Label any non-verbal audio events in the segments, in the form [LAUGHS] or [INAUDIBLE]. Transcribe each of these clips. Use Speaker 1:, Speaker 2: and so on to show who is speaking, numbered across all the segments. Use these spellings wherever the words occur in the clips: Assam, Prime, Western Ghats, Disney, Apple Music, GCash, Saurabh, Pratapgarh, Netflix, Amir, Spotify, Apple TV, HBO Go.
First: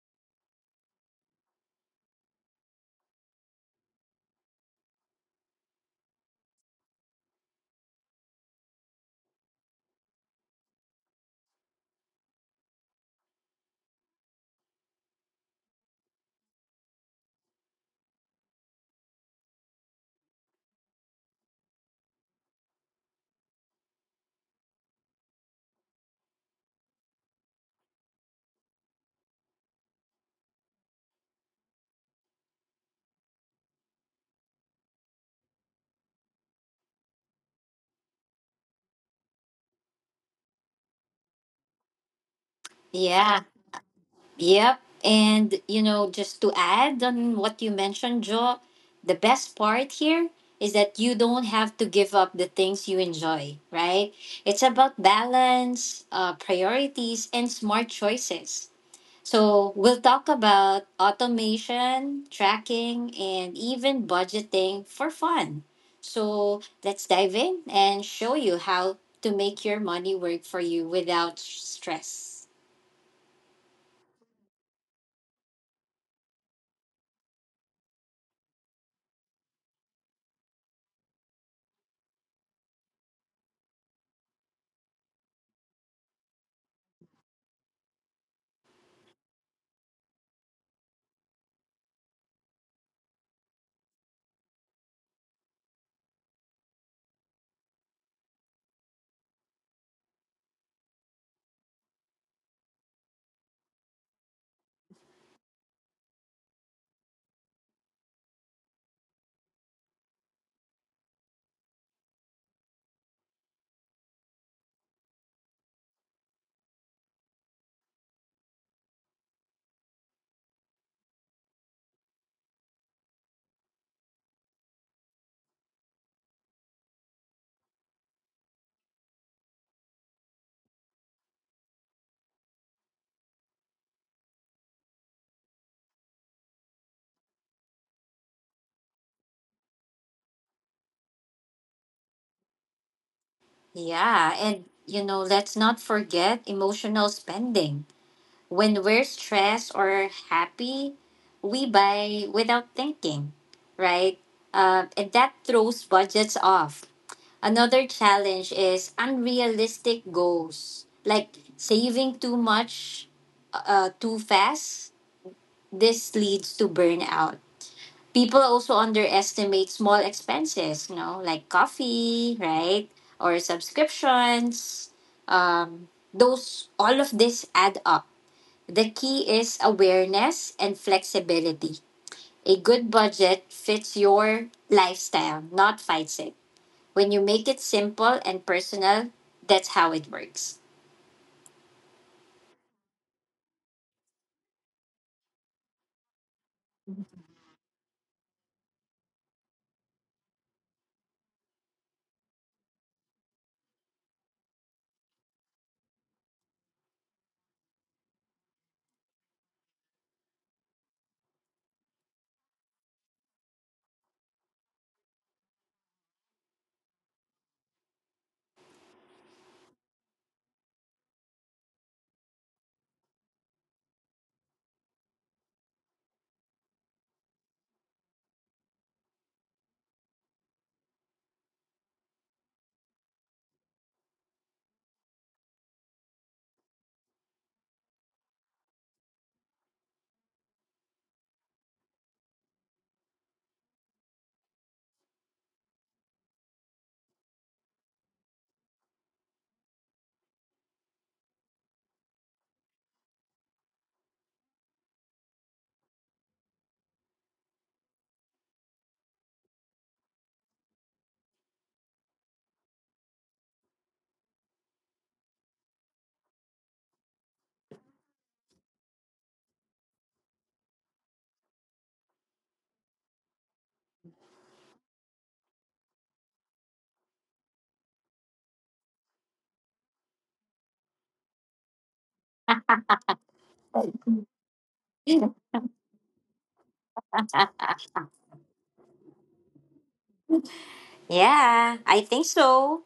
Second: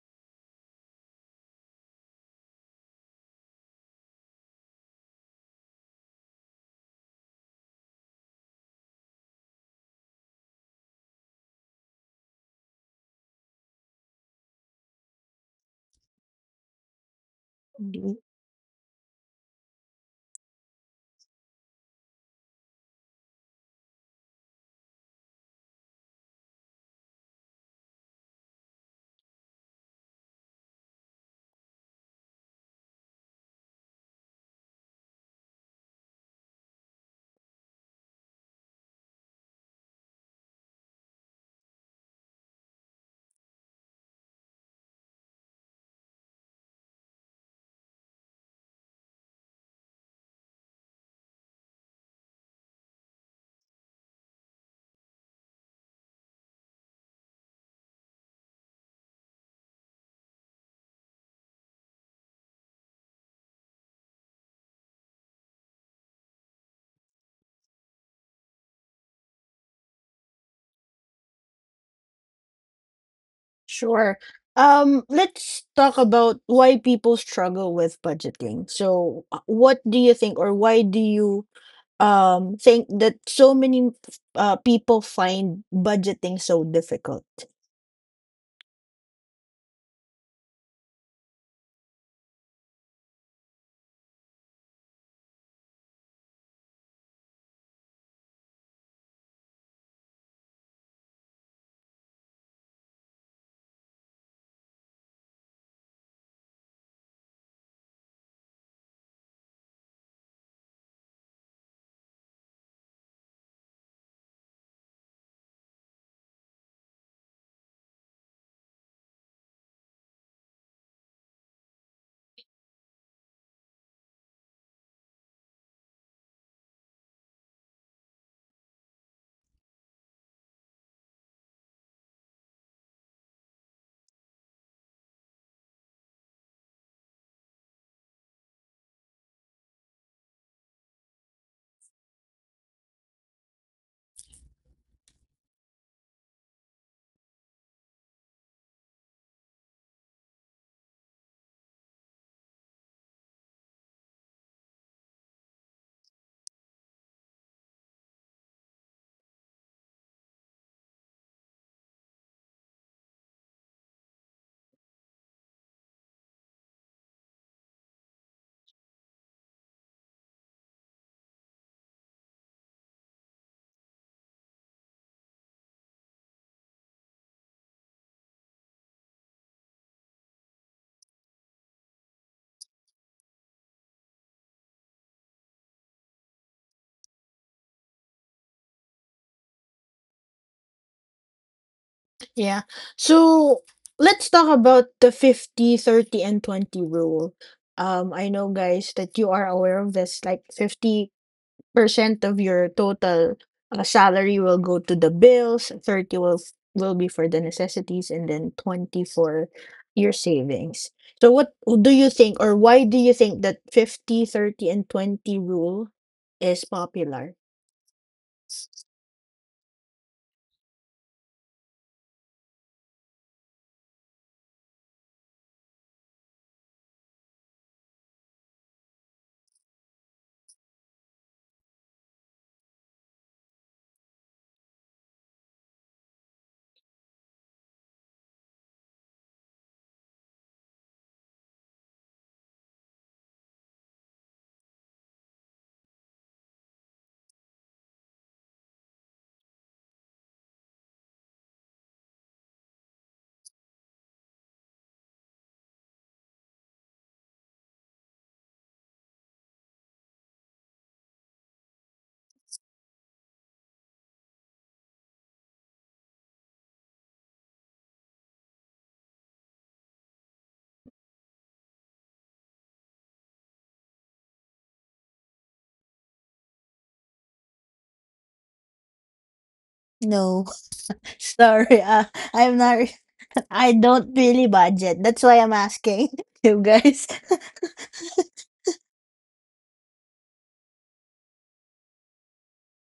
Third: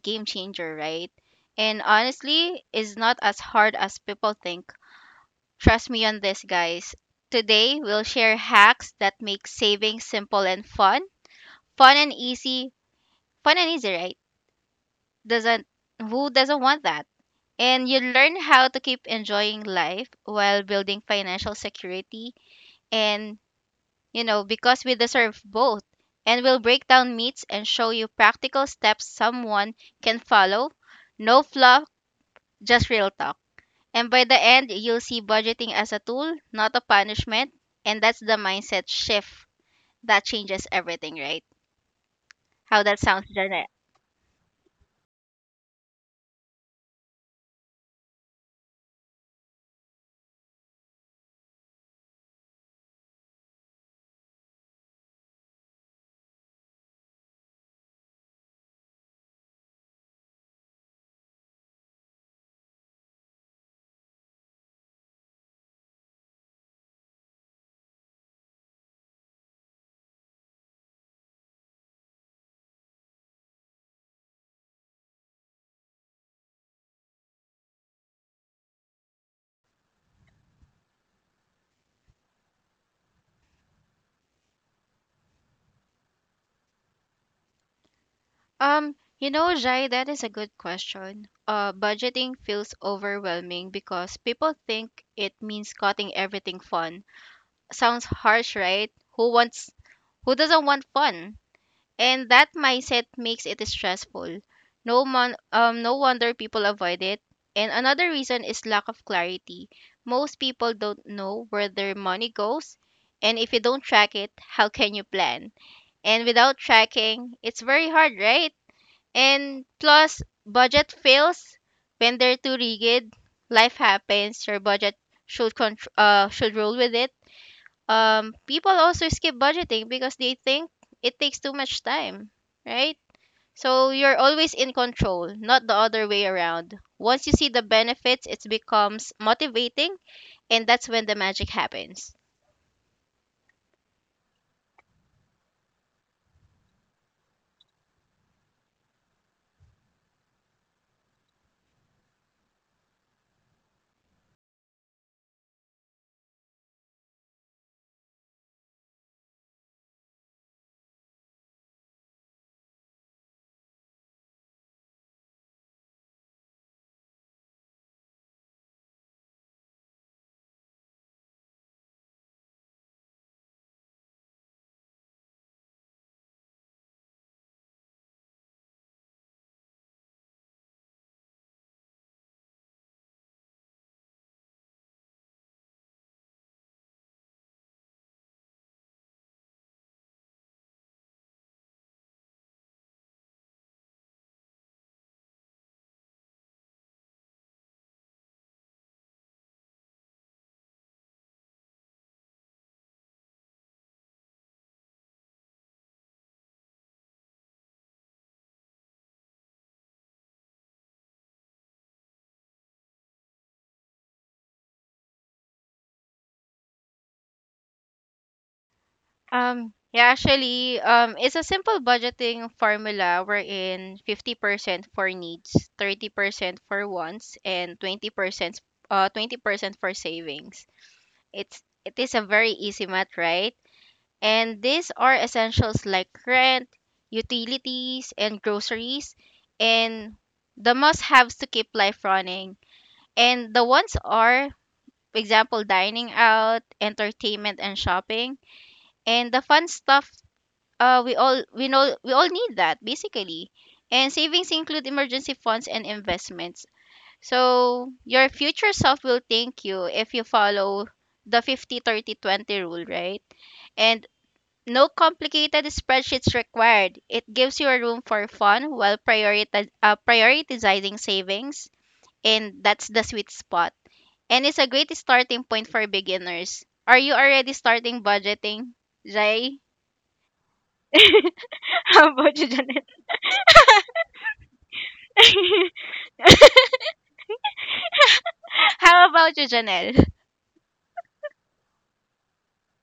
Speaker 1: game changer, right? And honestly, it's not as hard as people think. Trust me on this, guys. Today, we'll share hacks that make saving simple and fun. Fun and easy. Fun and easy, right? Doesn't Who doesn't want that? And you
Speaker 2: Mhm.
Speaker 1: learn how to keep enjoying life while building financial security, and because we deserve both. And we'll break down myths and show you practical steps someone can follow. No fluff, just real talk. And by the end, you'll see budgeting as a tool, not a punishment. And that's the mindset shift that changes everything, right? How that sounds,
Speaker 3: Yeah,
Speaker 1: Janet?
Speaker 3: yep. And, you know, just to add on what you mentioned, Joe, the best part here is that you don't have to give up the things you enjoy, right? It's about balance, priorities, and smart choices. So we'll talk about automation, tracking, and even budgeting for fun. So let's dive in and show you how to make your money work for you without stress.
Speaker 2: Sure. Let's talk about why people struggle with budgeting. So, what do you think, or why do you think that so many people find budgeting so difficult.
Speaker 1: Jai, that is a good question. Budgeting feels overwhelming because people think it means cutting everything fun. Sounds harsh, right? Who wants, who doesn't want fun? And that mindset makes it stressful. No wonder people avoid it. And another reason is lack of clarity. Most people don't know where their money goes, and if you don't track it, how can you plan? And without tracking, it's very hard, right? And plus, budget fails when they're too rigid. Life happens. Your budget should roll with it. People also skip budgeting because they think it takes too much time, right? So you're always in control, not the other way around. Once you see the benefits, it becomes motivating, and that's when the magic happens.
Speaker 3: Yeah, and you know, let's not forget emotional spending. When we're stressed or happy, we buy without thinking, right? And that throws budgets off. Another challenge is unrealistic goals, like saving too much too fast. This leads to burnout. People also underestimate small expenses, you know, like coffee, right? Or subscriptions. Um, those all of this add up. The key is awareness and flexibility. A good budget fits your lifestyle, not fights it. When you make it simple and personal, that's how it works.
Speaker 2: Yeah, so let's talk about the 50, 30, and 20 rule. I know guys that you are aware of this, like 50% of your total salary will go to the bills, 30 will be for the necessities, and then 20 for your savings. So what do you think, or why do you think that 50, 30, and 20 rule is popular?
Speaker 1: Yeah, actually, it's a simple budgeting formula wherein 50% for needs, 30% for wants, and 20% 20% for savings. It is a very easy math, right? And these are essentials like rent, utilities, and groceries, and the must-haves to keep life running. And the wants are, for example, dining out, entertainment, and shopping. And the fun stuff, we all we know we all need that, basically. And savings include emergency funds and investments, so your future self will thank you if you follow the 50/30/20 rule, right? And no complicated spreadsheets required. It gives you a room for fun while prioritizing savings, and that's the sweet spot. And it's a great starting point for beginners. Are you already starting budgeting, Jay?
Speaker 2: No, [LAUGHS] sorry.
Speaker 1: [LAUGHS] How about you,
Speaker 2: I'm not.
Speaker 1: Janet?
Speaker 2: [LAUGHS] I don't really budget. That's why I'm
Speaker 1: [LAUGHS]
Speaker 2: asking [LAUGHS] you guys. [LAUGHS]
Speaker 3: [LAUGHS]
Speaker 1: [LAUGHS] How about you, Janelle? [LAUGHS]
Speaker 3: Yeah, I think so.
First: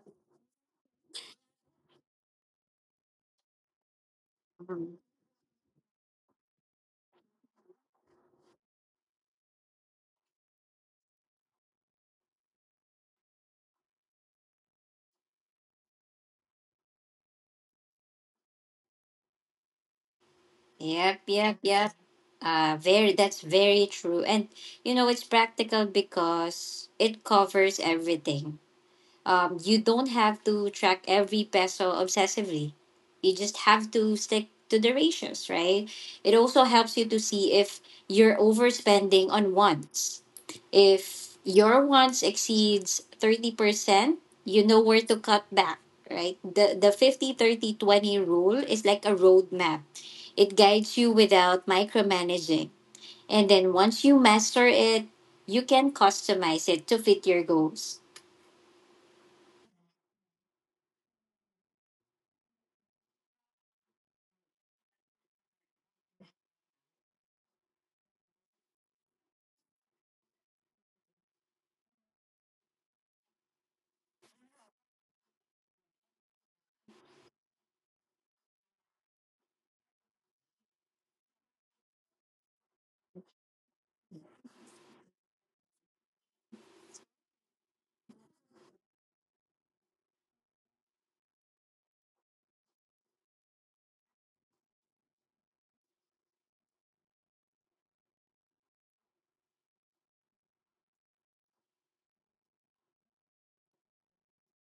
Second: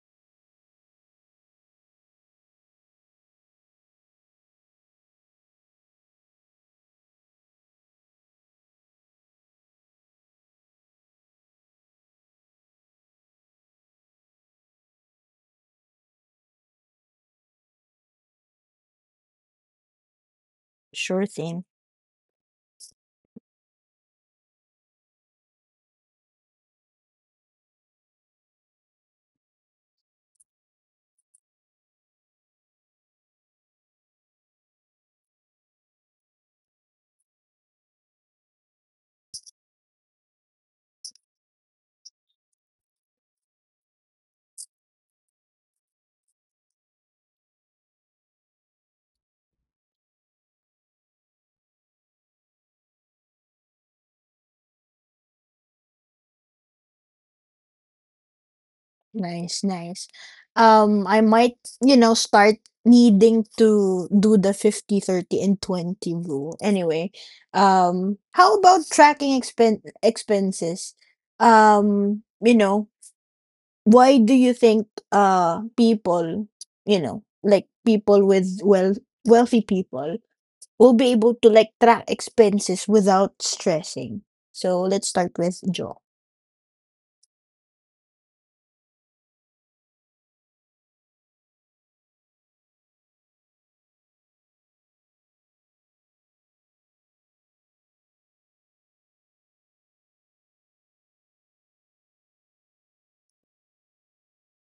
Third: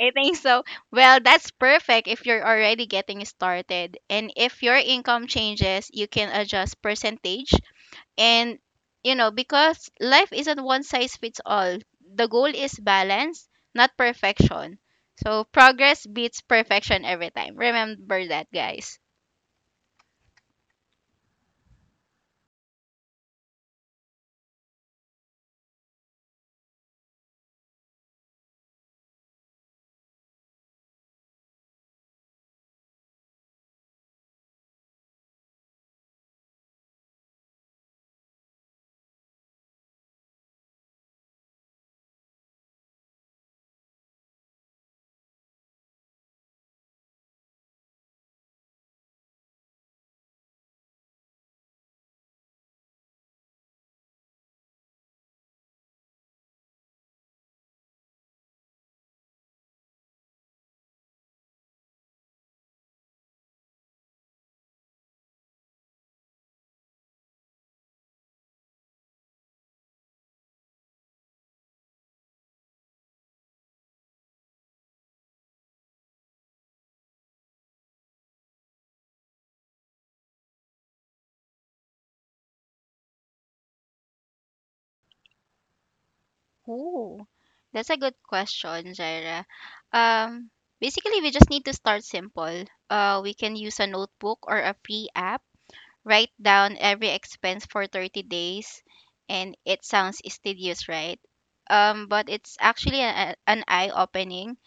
Speaker 1: I think so. Well, that's perfect if you're already getting started. And if your income changes, you can adjust percentage. And, because life isn't one size fits all, the goal is balance, not perfection. So progress beats perfection every time. Remember that, guys.
Speaker 3: Yep,
Speaker 2: Sure
Speaker 3: yep,
Speaker 2: thing.
Speaker 3: yep. That's very true. And you know, it's practical because it covers everything. You don't have to track every peso obsessively. You just have to stick to the ratios, right? It also helps you to see if you're overspending on wants. If your wants exceeds 30%, you know where to cut back, right? The 50-30-20 rule is like a roadmap, it guides you without micromanaging. And then once you master it, you can customize it to fit your goals.
Speaker 2: Nice, nice. Um, I might, you know, start needing to do the 50, 30, and 20 rule. Anyway, how about tracking expenses? You know, why do you think people, you know, like people with wealthy people we'll be able to like track expenses without stressing. So let's start with Joe.
Speaker 1: Ooh, that's a good question, Jaira. Um, Basically, we just need to start simple. We can use a notebook or a free app. Write down every expense for 30 days, and it sounds tedious, right? But it's actually an eye opening.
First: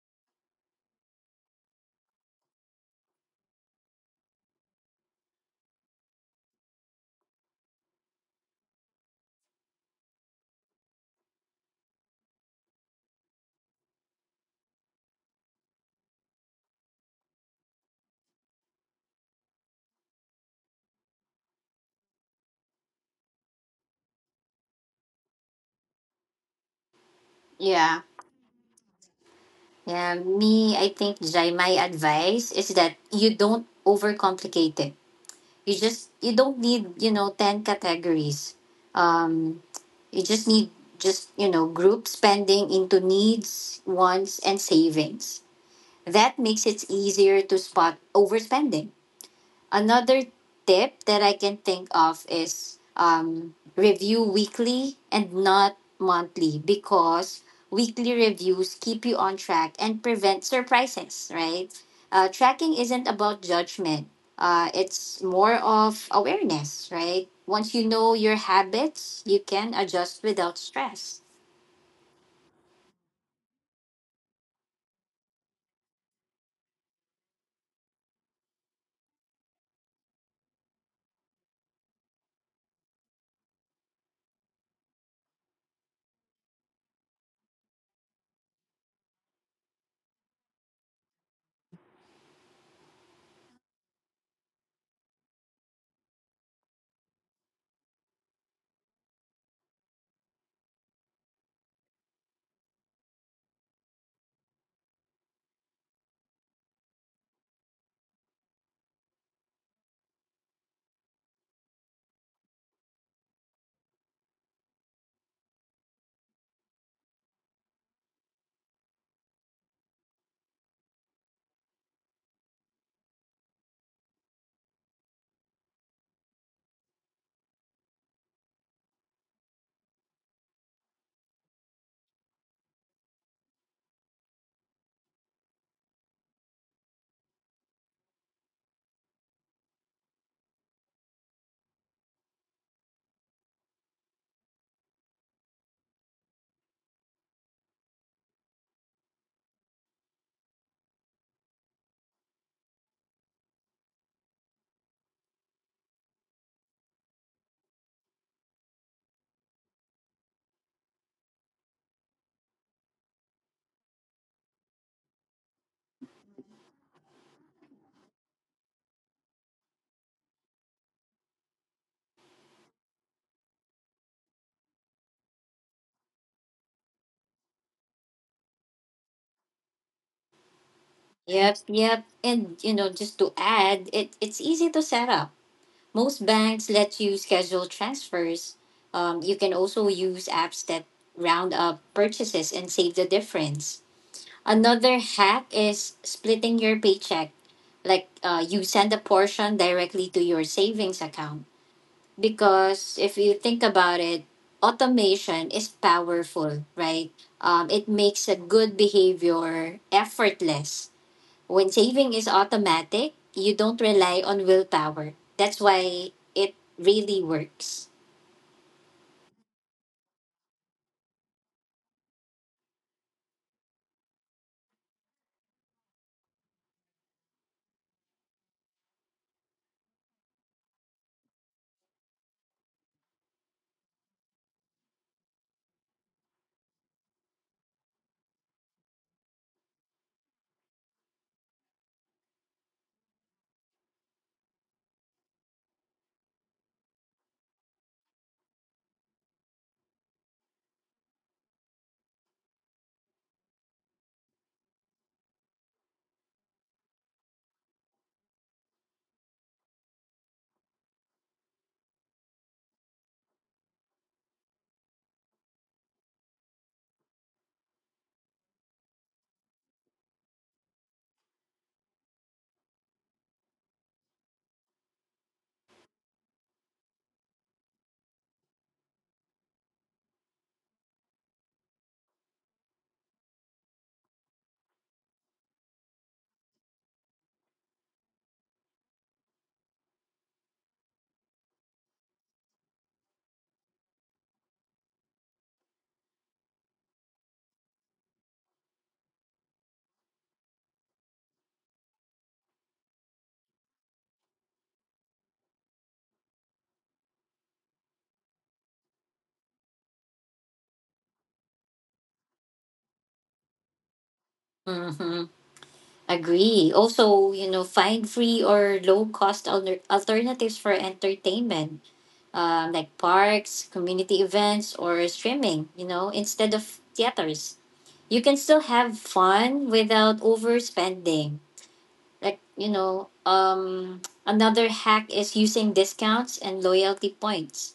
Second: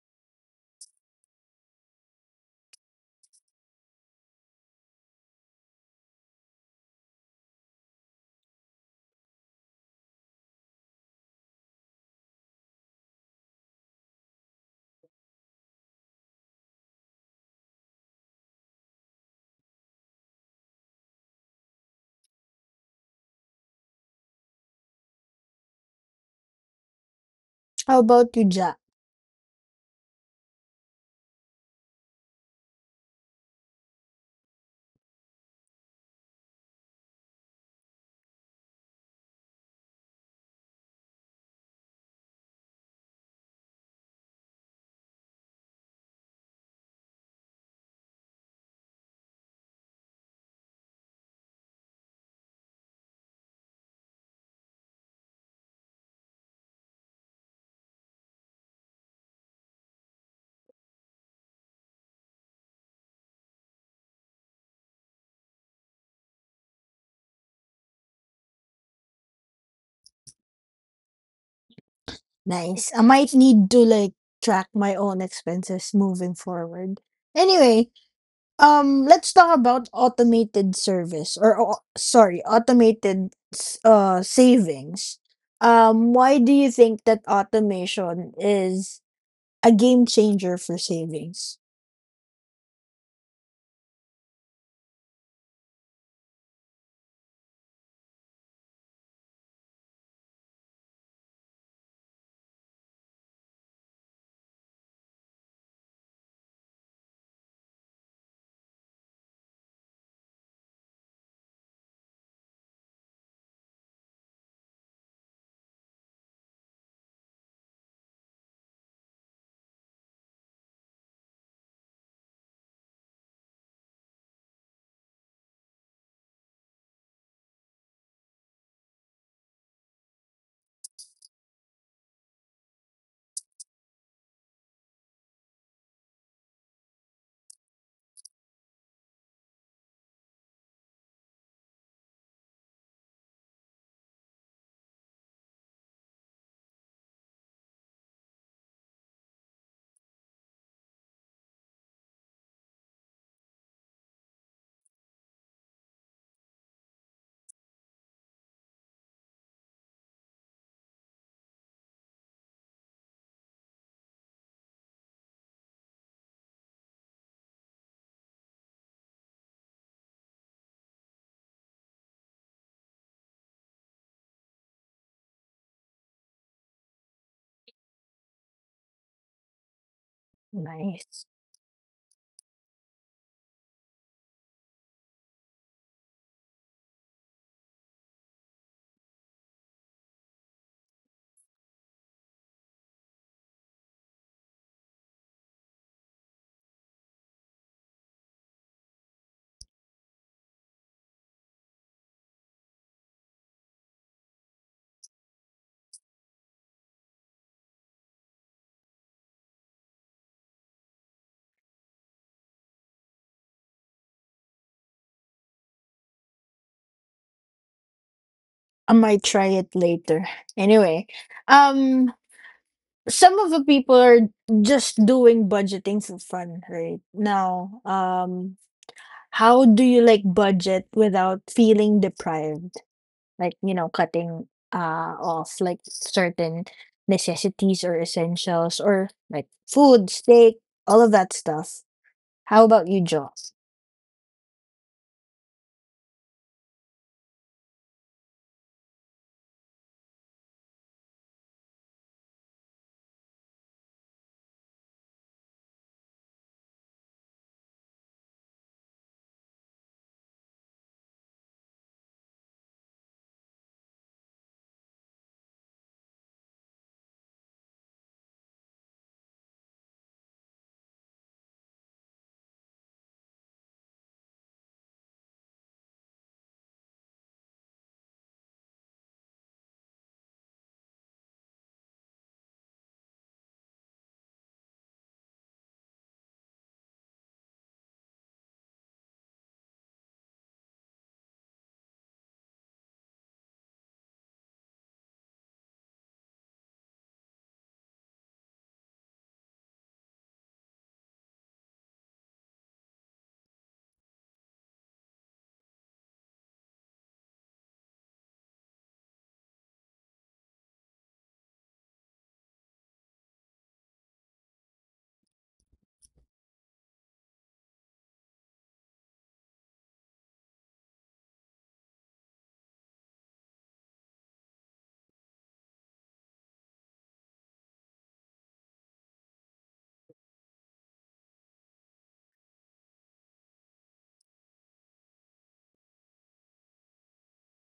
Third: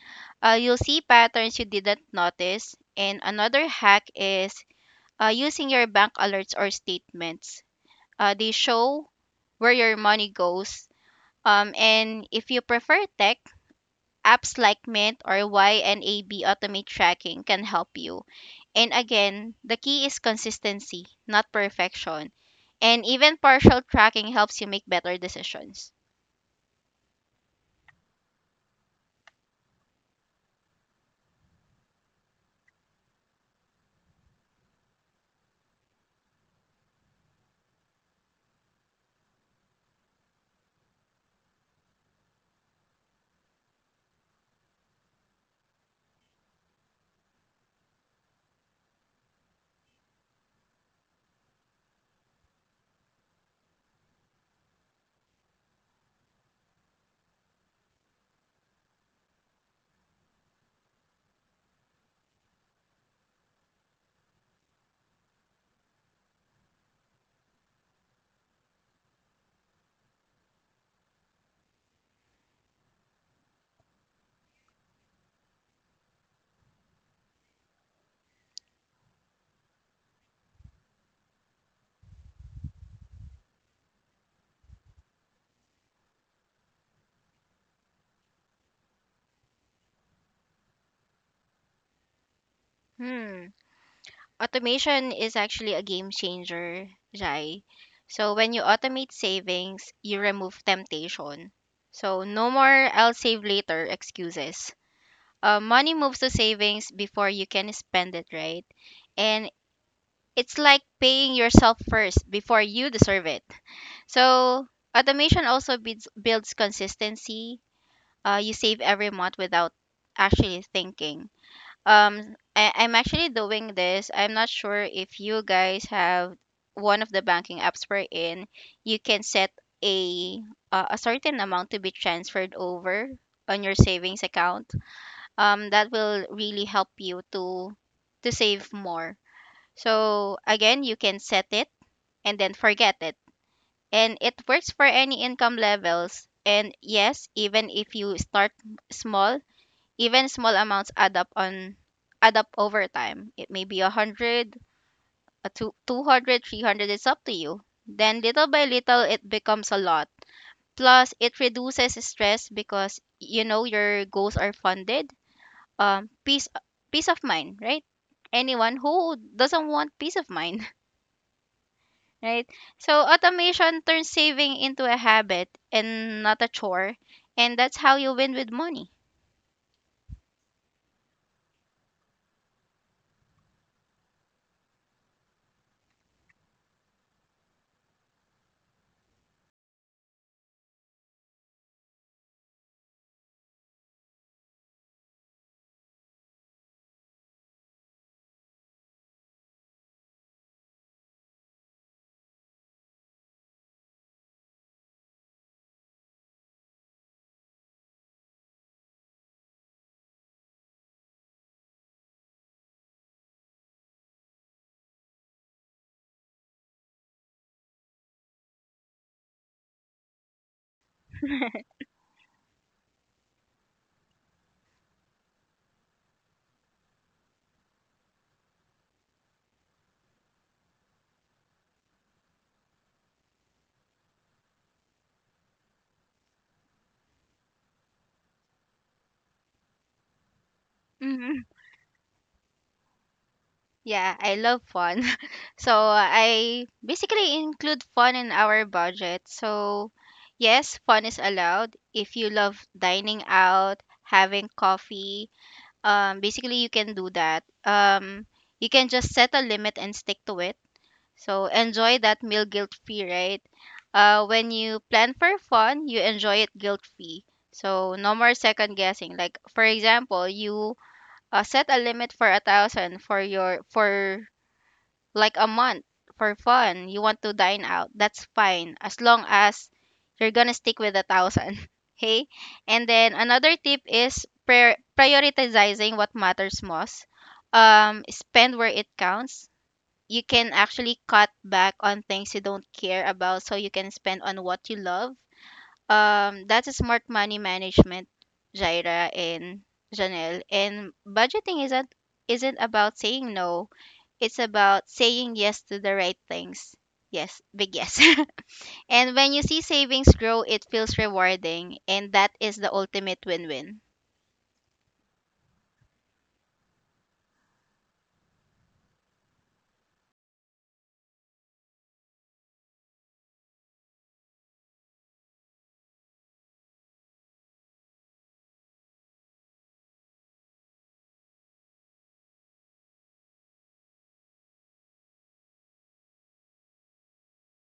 Speaker 1: You'll see patterns you didn't notice. And another hack is using your bank alerts or statements. They show where your money goes. And if you prefer tech, apps like Mint or YNAB Automate Tracking can help you. And again, the key is consistency, not perfection. And even partial tracking helps you make better decisions.
Speaker 3: Yeah.
Speaker 2: How about you, Jack?
Speaker 3: Yeah, me, I think, Jai, my advice is that you don't overcomplicate it. You don't need, you know, 10 categories. Um, you just need, just, you know, group spending into needs, wants, and savings. That makes it easier to spot overspending. Another tip that I can think of is review weekly and not monthly, because weekly reviews keep you on track and prevent surprises, right? Tracking isn't about judgment, it's more of awareness, right? Once you know your habits, you can adjust without stress.
Speaker 2: Nice. I might need to like track my own expenses moving forward. Anyway, let's talk about automated service or au- sorry, automated savings. Why do you think that automation is a game changer for savings?
Speaker 1: Hmm. Automation is actually a game changer, Jai. So when you automate savings, you remove temptation. So no more I'll save later excuses. Money moves to savings before you can spend it, right? And it's like paying yourself first before you deserve it. So automation also builds consistency. You save every month without actually thinking. I'm actually doing this. I'm not sure if you guys have one of the banking apps we in. You can set a a certain amount to be transferred over on your savings account. That will really help you to save more, so again, you can set it and then forget it. And it works for any income levels. And yes, even if you start small, even small amounts add up over time. It may be 100, a two, 200, 300. It's up to you. Then little by little, it becomes a lot. Plus, it reduces stress because you know your goals are funded. Um, peace, Peace of mind, right? Anyone who doesn't want peace of mind? [LAUGHS] Right? So automation turns saving into a habit and not a chore, and that's how you win with money.
Speaker 2: Nice.
Speaker 3: Yep. And you know, just to add, it's easy to set up. Most banks let you schedule transfers. You can also use apps that round up purchases and save the difference. Another hack is splitting your paycheck. Like you send a portion directly to your savings account. Because if you think about it, automation is powerful, right? It makes a good behavior effortless. When saving is automatic, you don't rely on willpower. That's why it really works.
Speaker 2: I might try it later. Anyway, um, some of the people are just doing budgeting for fun right now. How do you like budget without feeling deprived? Like, you know, cutting off like certain necessities or essentials, or like food, steak, all of that
Speaker 1: Hmm.
Speaker 2: stuff. How about you, Joe?
Speaker 1: Yeah, I love fun. [LAUGHS] So I basically include fun in our budget. So yes, fun is allowed if you love dining out, having coffee. Basically, you can do that. You can just set a limit and stick to it. So enjoy that meal guilt free, right? When you plan for fun, you enjoy it guilt free. So no more second guessing. Like, for example, you set a limit for 1,000 for your for like a month for fun. You want to dine out. That's fine as long as you're gonna stick with 1,000. [LAUGHS] Okay. And then another tip is prioritizing what matters most. Um, Spend where it counts. You can actually cut back on things you don't care about so you can spend on what you love. That's a smart money management, Jaira and Janelle. And budgeting isn't about saying no. It's about saying yes to the right things. Yes, big yes. [LAUGHS] And when you see savings grow, it feels rewarding, and that is the ultimate win-win.
Speaker 3: Mm-hmm. Agree. Also, you know, find free or low cost alternatives for entertainment, like parks, community events, or streaming, you know, instead of theaters. You can still have fun without overspending. Like, you know, another hack is using discounts and loyalty points.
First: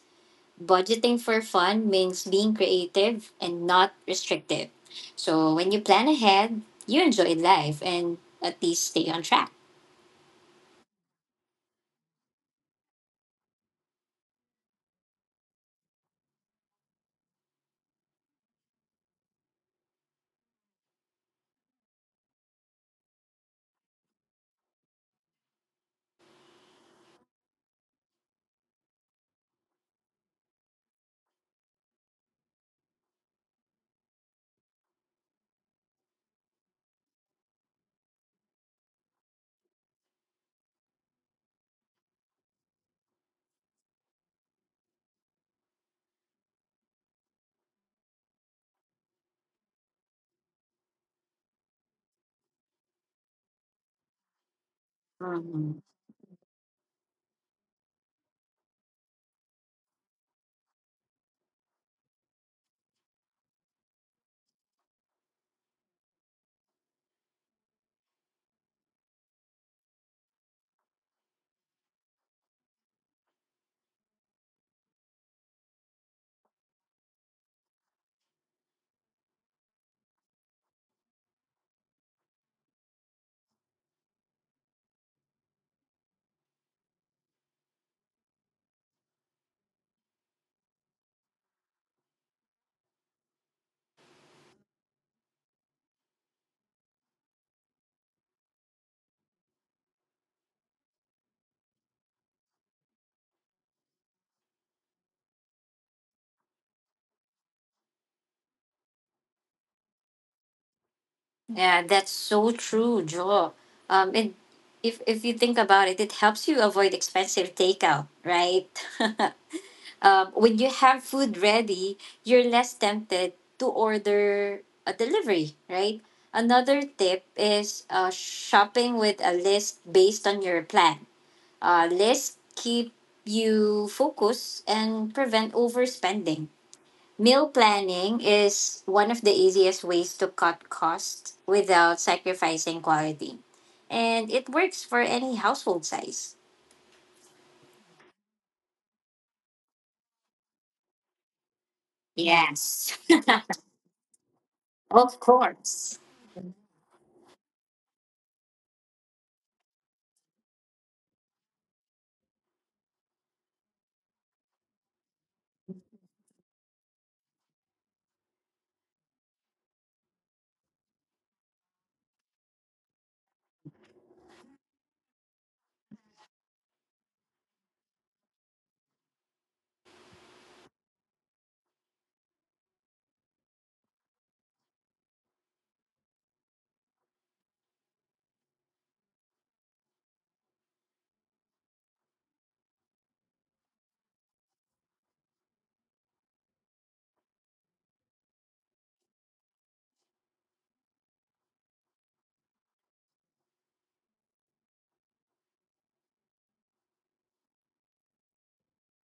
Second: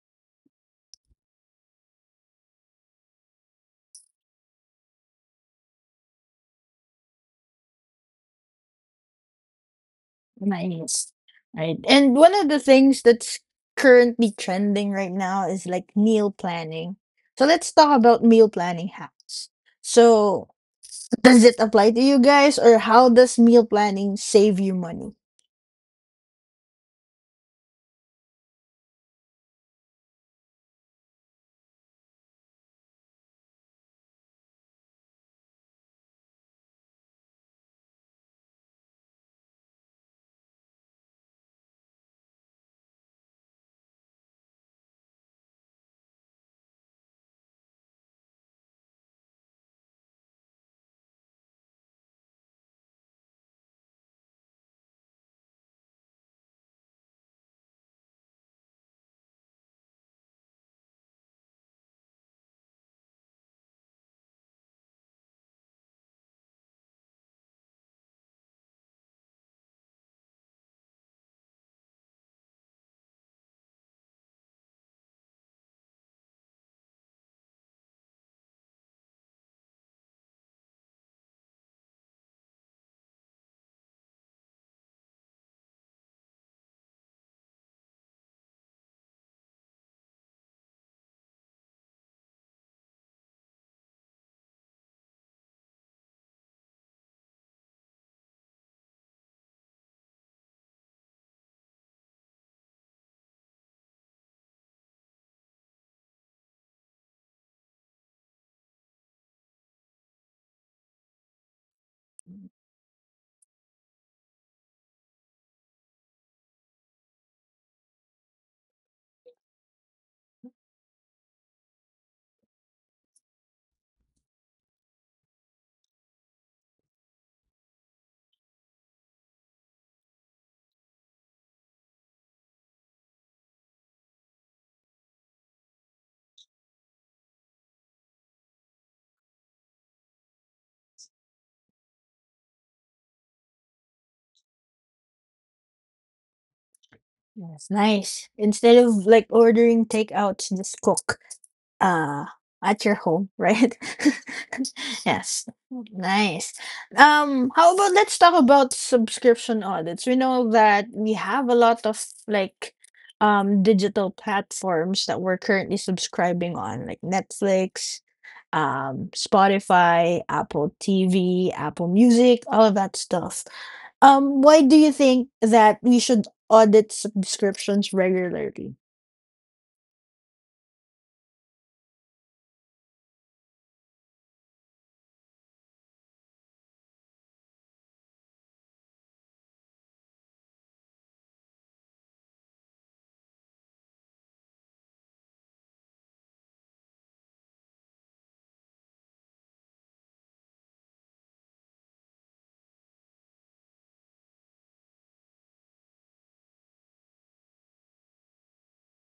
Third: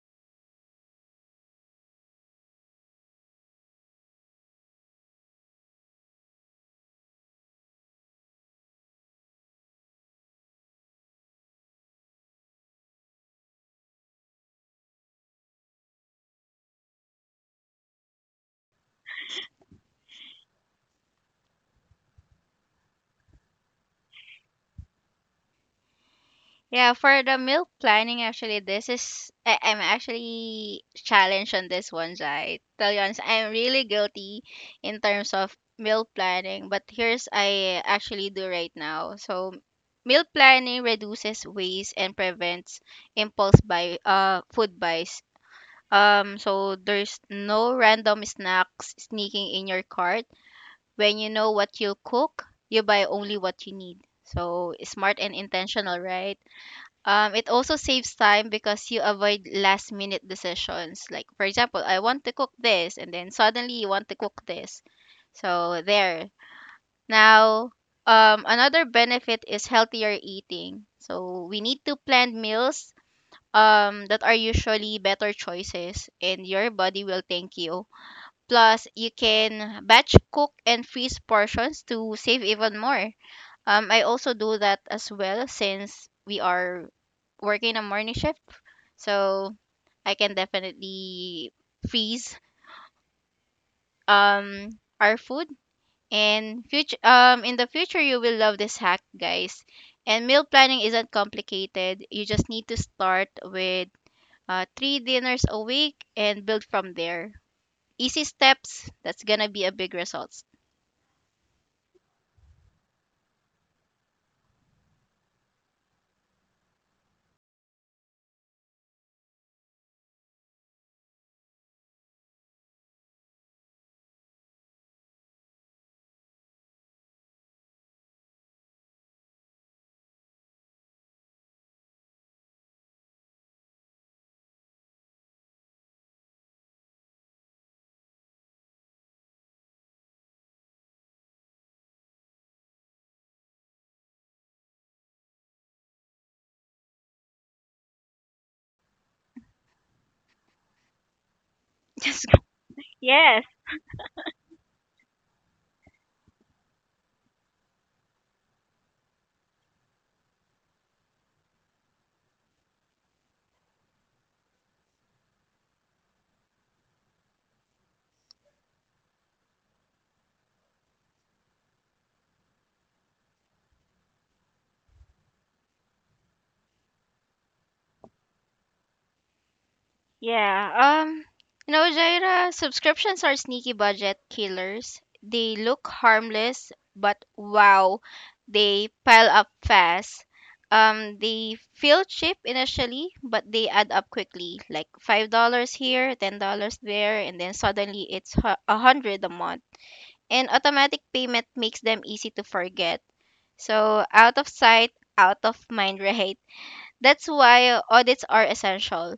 Speaker 3: Budgeting for fun means being creative and not restrictive. So when you plan ahead, you enjoy life and at least stay on track.
Speaker 2: Nice. Right. And one of the things that's currently trending right now is like meal planning. So let's talk about meal planning hacks. So does it apply to you guys, or how does meal planning save you money?
Speaker 1: Yeah, for the meal planning, actually, I'm actually challenged on this one, Jai. Tell you honest, I'm really guilty in terms of meal planning, but here's I actually do right now. So, meal planning reduces waste and prevents food buys. So there's no random snacks sneaking in your cart. When you know what you'll cook, you buy only what you need. So smart and
Speaker 3: Mhm.
Speaker 1: intentional, right? It also saves time because you avoid last minute decisions. Like, for example, I want to cook this, and then suddenly you want to cook this. So, there. Now, another benefit is healthier eating. So, we need to plan meals that are usually better choices, and your body will thank you. Plus, you can batch cook and freeze portions to save even more. I also do that as well since we are working a morning shift, so I can definitely freeze um our food and future in the future, you will love this hack, guys. And meal planning isn't complicated. You just need to start with three dinners a week and build from there. Easy steps. That's gonna be a big results.
Speaker 3: Yeah, that's so true, Joe. Um, it, if you think about it, it helps you avoid expensive takeout, right? [LAUGHS] When you have food ready, you're less tempted to order a delivery, right? Another tip is shopping with a list based on your plan. List keep you focused and prevent overspending. Meal planning is one of the easiest ways to cut costs without sacrificing quality. And it works for any household size.
Speaker 2: Yes, nice. Instead of like ordering takeouts, just cook. Uh,
Speaker 1: [LAUGHS]
Speaker 2: at
Speaker 3: Yes,
Speaker 2: your home,
Speaker 1: Yes.
Speaker 2: right? [LAUGHS]
Speaker 3: [LAUGHS] of
Speaker 2: Yes,
Speaker 3: course.
Speaker 2: nice. How about, let's talk about subscription audits. We know that we have a lot of like digital platforms that we're currently subscribing on, like Netflix, Spotify, Apple TV, Apple Music, all of that stuff. Why do you think that we should audit subscriptions regularly?
Speaker 1: Yeah. Jaira, subscriptions are sneaky budget killers. They look harmless, but wow, they pile up fast. They feel cheap initially, but they add up quickly. Like $5 here, $10 there, and then suddenly it's 100 a month. And automatic payment makes them easy to forget. So out of sight, out of mind, [LAUGHS] right? That's why audits are essential.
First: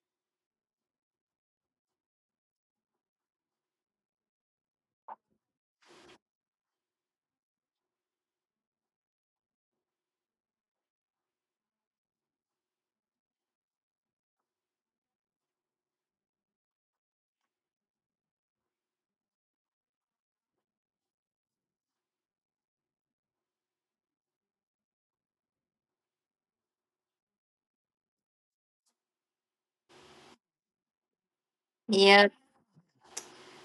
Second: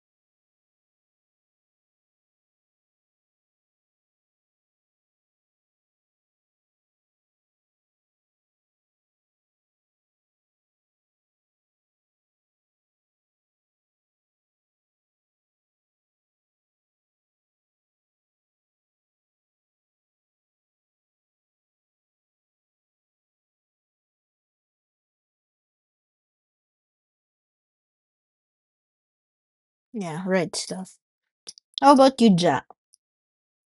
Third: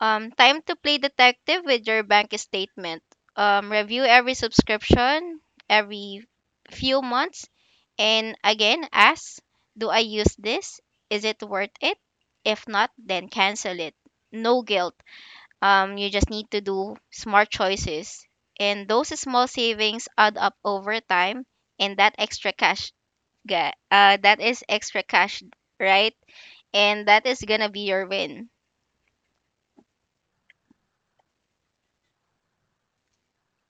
Speaker 1: Time to play detective with your bank statement. Review every subscription every few months. And again, ask, do I use this? Is it worth it? If not, then cancel it. No guilt. You just need to do smart choices. And those small savings add up over time. And that extra cash, that is extra cash, right? And that is gonna be your win.
Speaker 2: Yeah, right stuff. How about
Speaker 3: Yep.
Speaker 2: you, Jack?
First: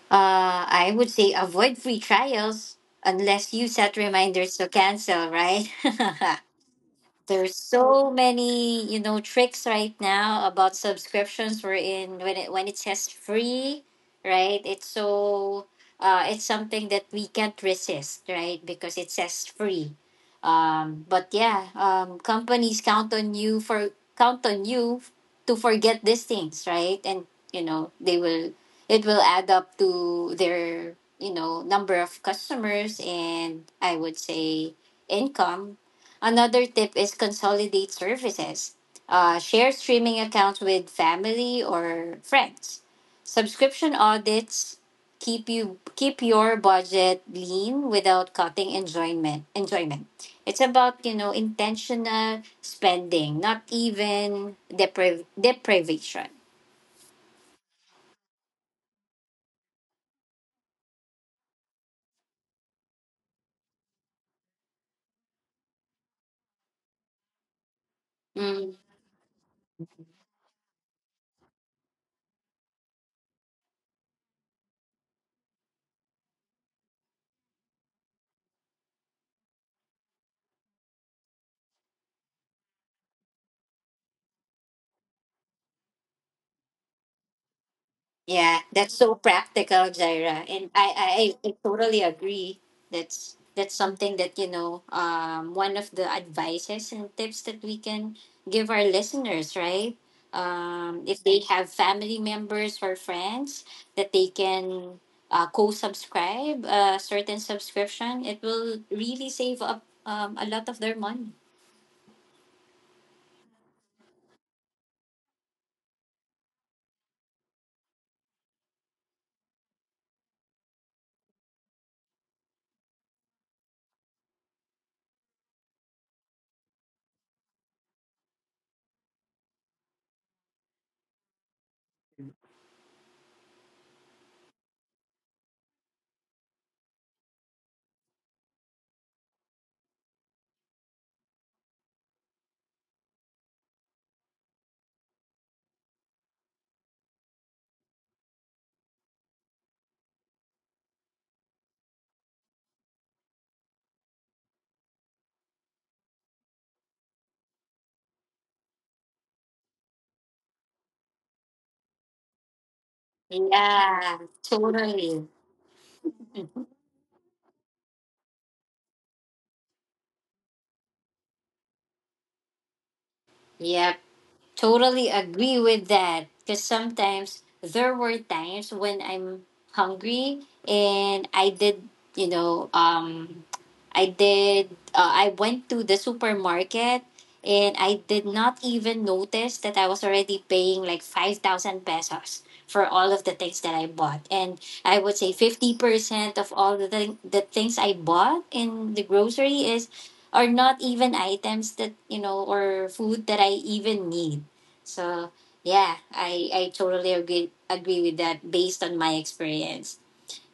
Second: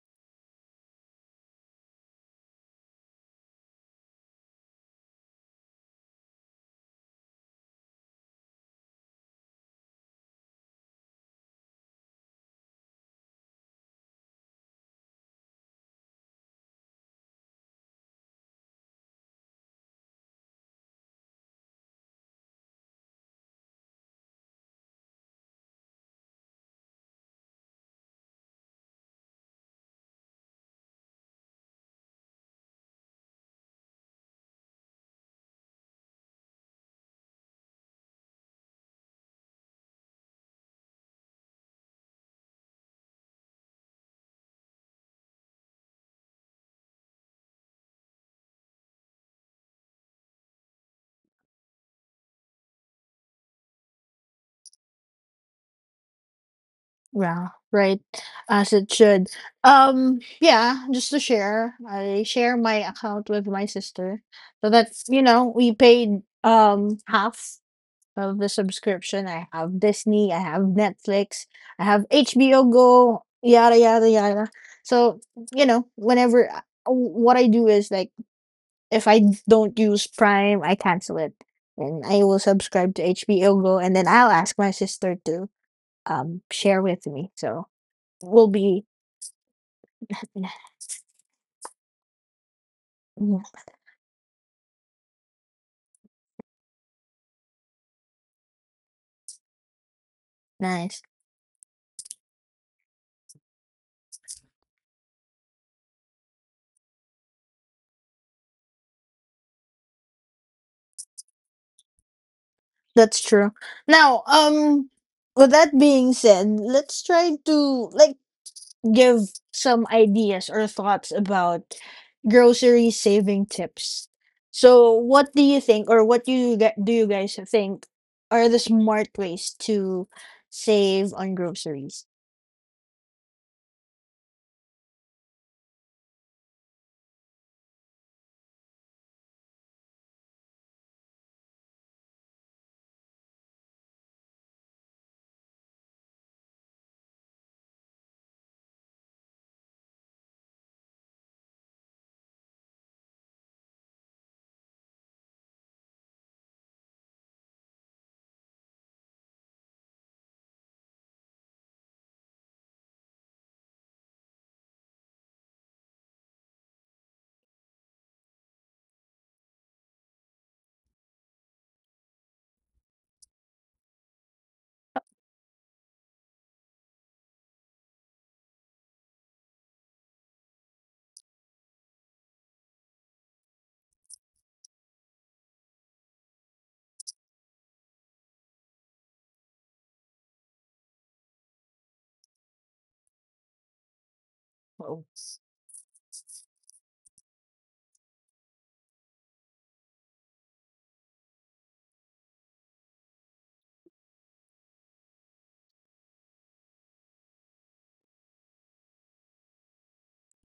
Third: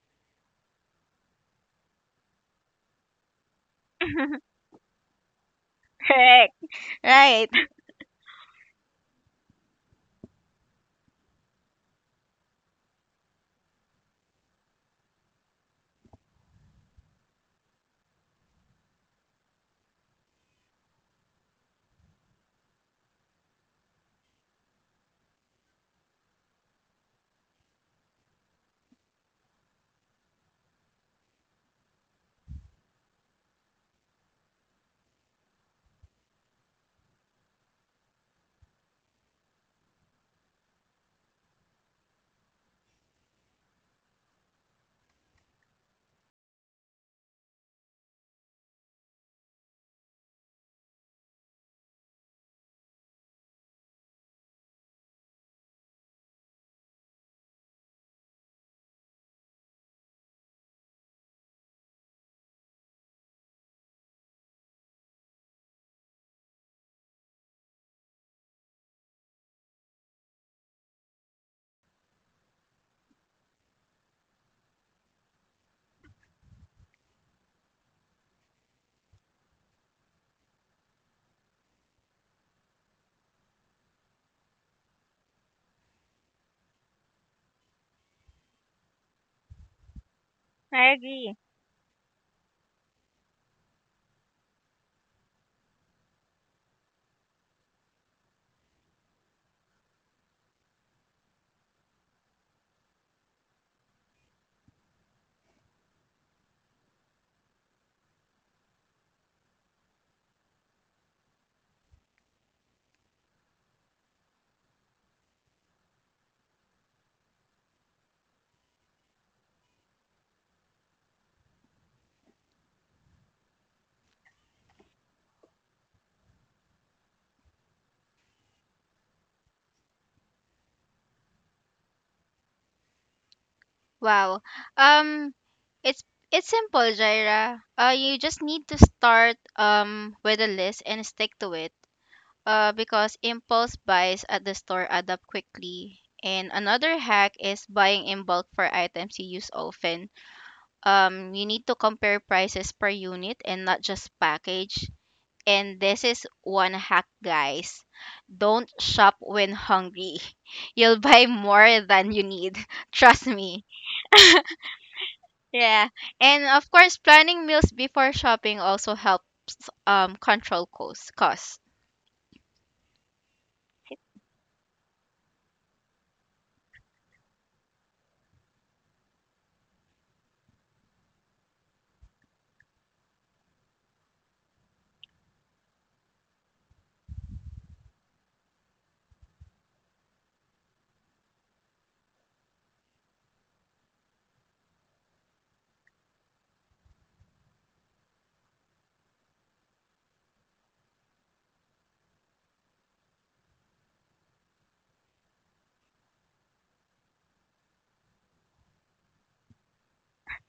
Speaker 3: I would say avoid free trials unless you set
Speaker 1: [LAUGHS]
Speaker 3: reminders to cancel, right? [LAUGHS]
Speaker 1: Correct. Right.
Speaker 3: There's so many you know tricks right now about subscriptions. We're in when it says free, right? It's something that we can't resist, right? Because it says free. But yeah, companies count on you count on you to forget these things, right? And you know they will, it will add up to their, you know, number of customers and I would say income. Another tip is consolidate services. Share streaming accounts with family or friends. Subscription audits keep your budget lean without cutting enjoyment. Enjoyment. It's about you know intentional spending, not even deprivation.
Speaker 2: Yeah, right, as it should. Yeah, just to share, I share my account with my sister. So that's, you know, we paid half of the
Speaker 3: Mm.
Speaker 2: subscription. I have Disney, I have Netflix, I have HBO Go, yada yada yada. So, you know, what I do is like, if I don't use Prime, I cancel it and I will subscribe to HBO Go, and then I'll ask my sister to share with me. So will
Speaker 3: Yeah,
Speaker 2: be.
Speaker 3: that's so practical, Jaira, and
Speaker 1: I agree.
Speaker 3: I totally agree.
Speaker 2: Mm,
Speaker 3: That's something that you know, one of the advices and tips that we can give our listeners, right?
Speaker 2: nice.
Speaker 3: If they have family members or friends that they can co-subscribe a certain subscription, it will really save up a lot of their money.
Speaker 2: That's true. Now, with that being said, let's try to like give some ideas or thoughts about grocery saving tips. So, what do you think, or what do you gu- do you guys think are the smart ways to save on groceries?
Speaker 1: Wow. Um it's it's simple, Jaira. You just need to start with a list and stick to it. Because impulse buys at the store add up quickly. And another hack is buying in bulk for items you use often. You need to compare prices per unit and not just package. And this is one hack, guys. Don't shop when hungry. [LAUGHS] You'll buy more than you need. [LAUGHS] Trust me.
Speaker 3: Yeah, totally.
Speaker 1: Yeah. And of course, planning meals before shopping also help control costs. Costs.
Speaker 3: Yep, totally agree with that. Because sometimes there were times when I'm hungry and I did, you know, I went to the supermarket and I did not even notice that I was already paying like 5,000 pesos for all of the things that I bought. And I
Speaker 2: Oh,
Speaker 3: would say 50% of the things I bought in the grocery is or not even items that you know or food that I even need. So yeah, I totally agree with that based on my experience.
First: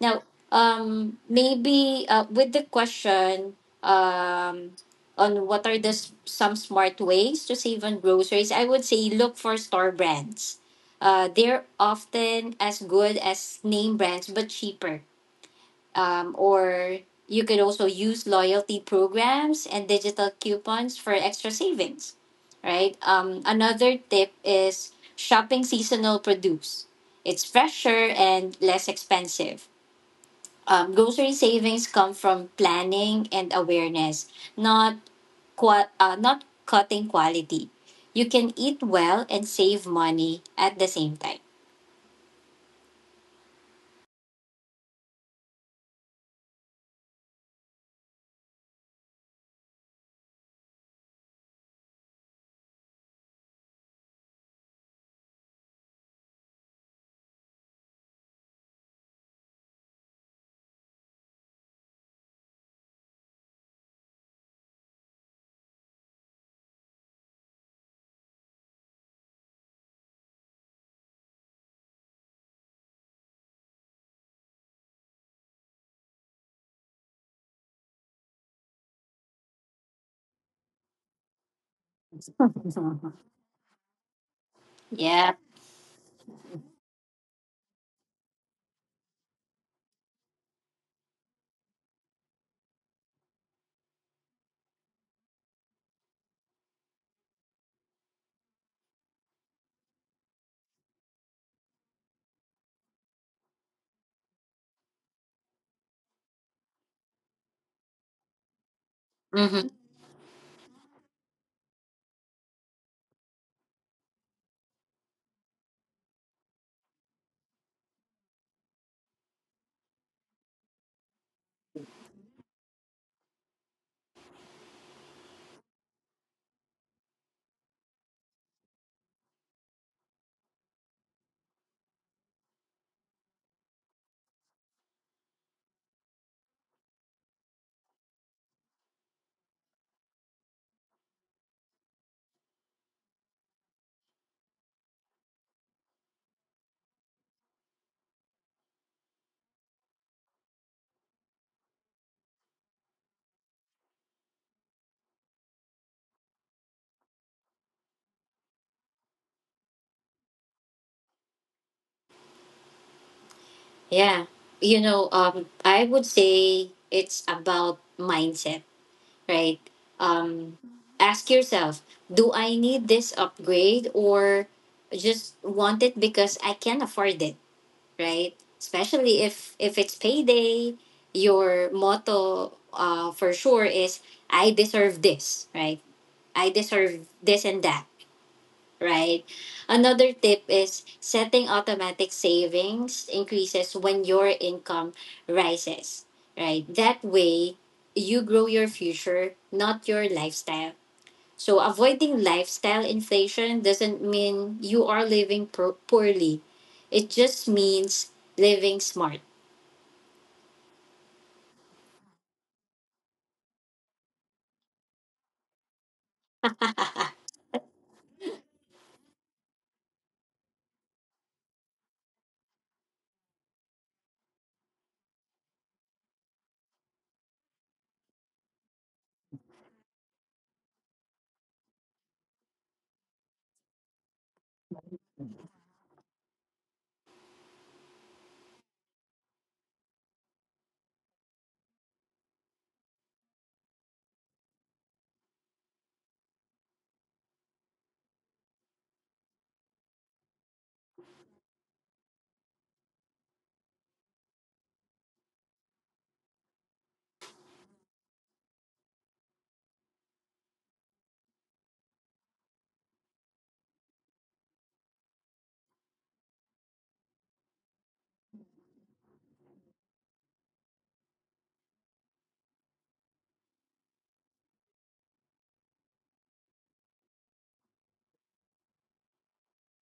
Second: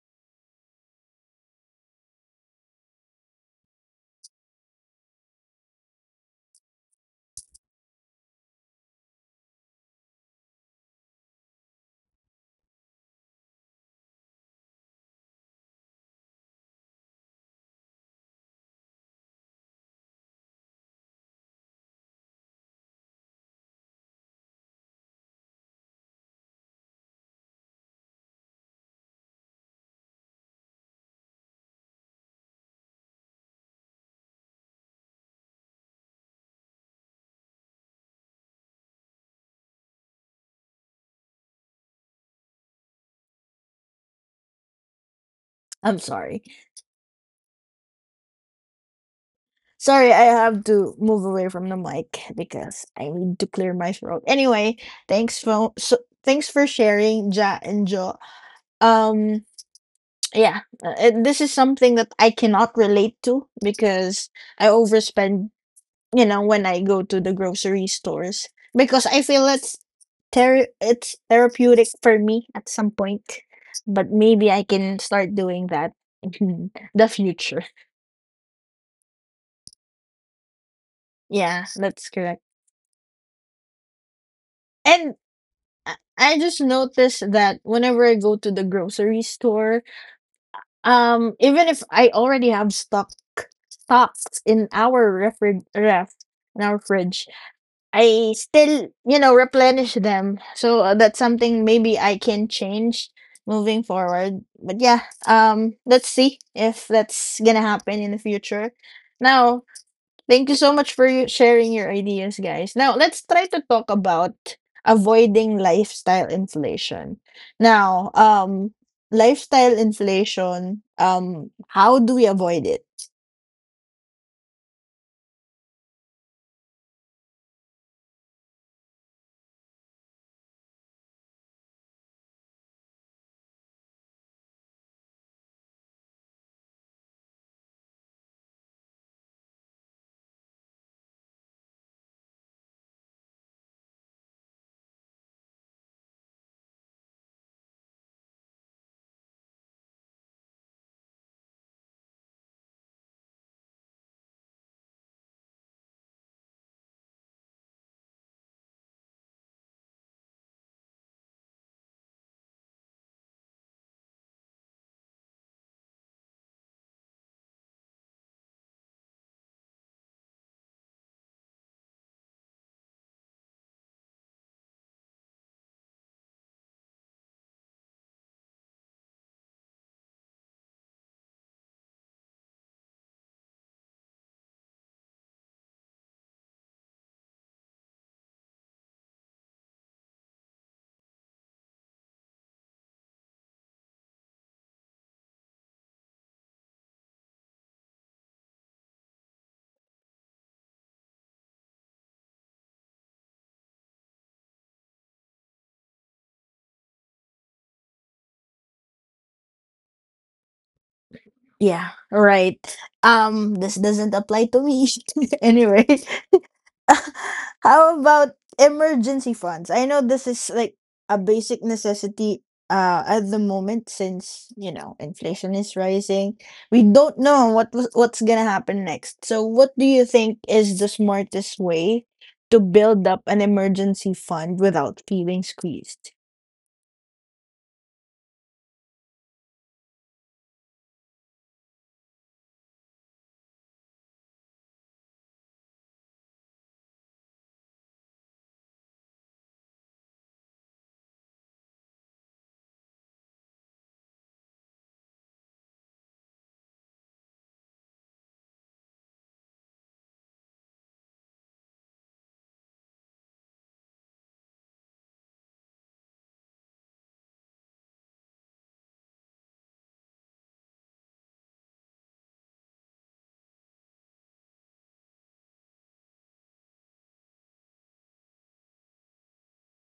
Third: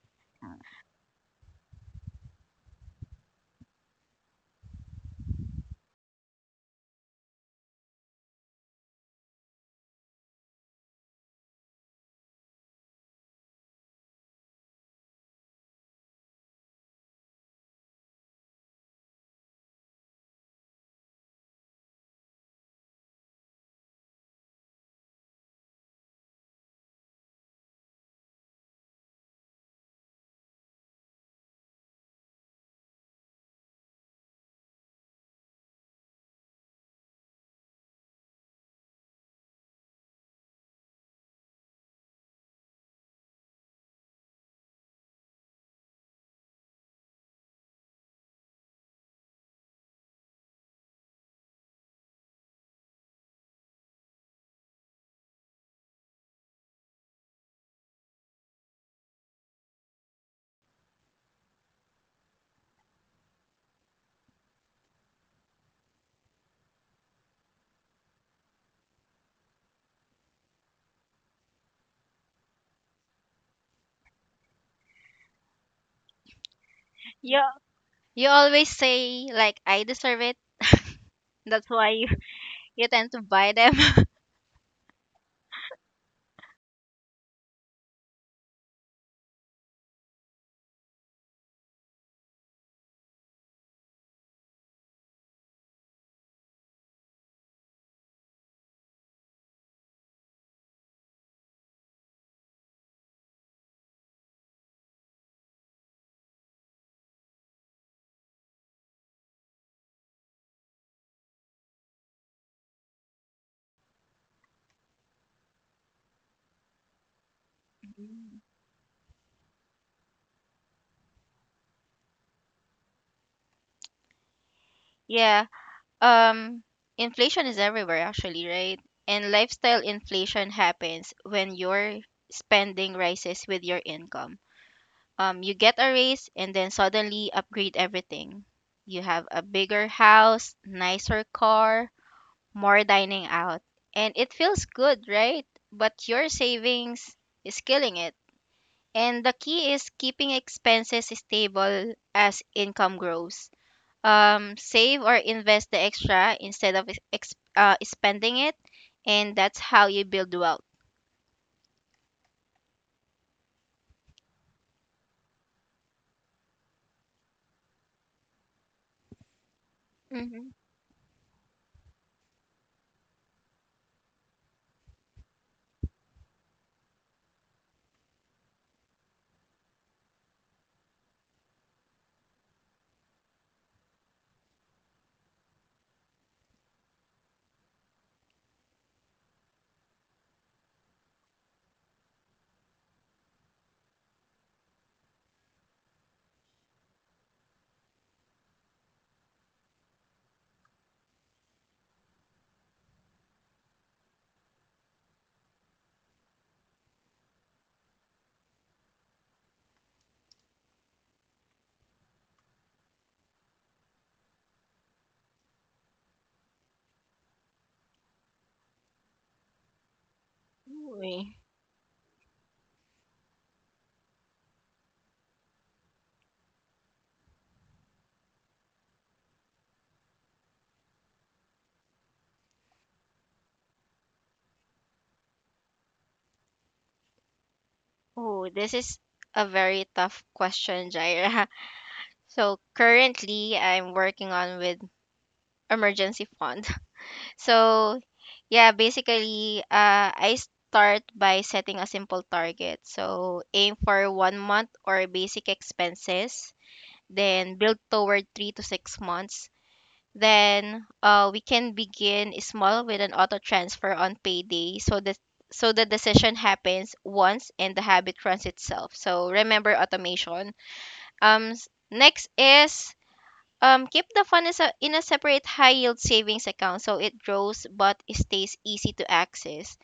Speaker 3: Now, maybe with the question um on what are some smart ways to save on groceries, I would say look for store brands. They're often as good as name brands but cheaper, or you could also use loyalty programs and digital coupons for extra savings, right? Another tip is shopping seasonal produce. It's fresher and less expensive. Grocery savings come from planning and awareness, not not cutting quality. You can eat well and save money at the same time.
Speaker 2: I'm sorry. Sorry, I have to move away from the mic because I need to clear my throat. Anyway, thanks for so, thanks for sharing, Ja and Jo. Um, yeah, and this is something that I cannot relate to because I overspend. You know, when I go to the grocery stores, because I feel it's it's therapeutic for me at some point, but maybe I can start doing that [LAUGHS] in the
Speaker 1: You
Speaker 2: future.
Speaker 1: you always say like I deserve it.
Speaker 2: Yeah,
Speaker 1: That's why you,
Speaker 2: that's correct.
Speaker 1: [LAUGHS] you tend to buy them.
Speaker 2: And.
Speaker 3: Yeah.
Speaker 2: I just noticed that whenever I go to the grocery store, even if I already have stocks in our refri- ref in our fridge, I still you know replenish them. So that's something maybe I can change moving forward. But yeah, let's see if that's gonna happen in the future. Now,
Speaker 3: Mm-hmm.
Speaker 2: thank you so much for you sharing your ideas, guys. Now, let's try to talk about avoiding lifestyle inflation. Now, lifestyle inflation, how do we avoid it?
Speaker 1: [LAUGHS] yeah. Um Inflation is everywhere actually, right? And lifestyle inflation happens when your spending rises with your income. You get a raise and then suddenly upgrade everything. You have a bigger house, nicer car, more dining out. And it feels good, right? But your savings is killing it. And the key is keeping expenses stable as income grows. Save or invest the extra instead of spending it. And that's how you build wealth.
Speaker 3: Yeah. You know, I would say it's about mindset, right?
Speaker 1: Mm-hmm.
Speaker 3: Um, Ask yourself, do I need this upgrade or just want it because I can afford it, right? Especially if it's payday, your motto for sure is I deserve this, right? I deserve this and that, right? Another tip is setting automatic savings increases when your income rises, right? That way, you grow your future, not your lifestyle. So, avoiding lifestyle inflation doesn't mean you are living poorly. It just means living smart.
Speaker 2: Yeah, right. This doesn't apply to me. [LAUGHS] Anyway, [LAUGHS] how about emergency funds? I know this is like a basic necessity at the moment since, you know, inflation is rising. We don't know what's going to happen next. So what do you think is the smartest way to build up an emergency fund without feeling squeezed?
Speaker 1: Oh, this is a very tough question, Jaira. [LAUGHS] So currently, I'm working on with emergency fund. [LAUGHS] So yeah, basically, I start by setting a simple target. So aim for 1 month or basic expenses, then build toward 3 to 6 months. Then we can begin small with an auto transfer on payday. So the decision happens once and the habit runs itself. So remember automation. Next is keep the fund in a separate high yield savings account so it grows but stays easy to access.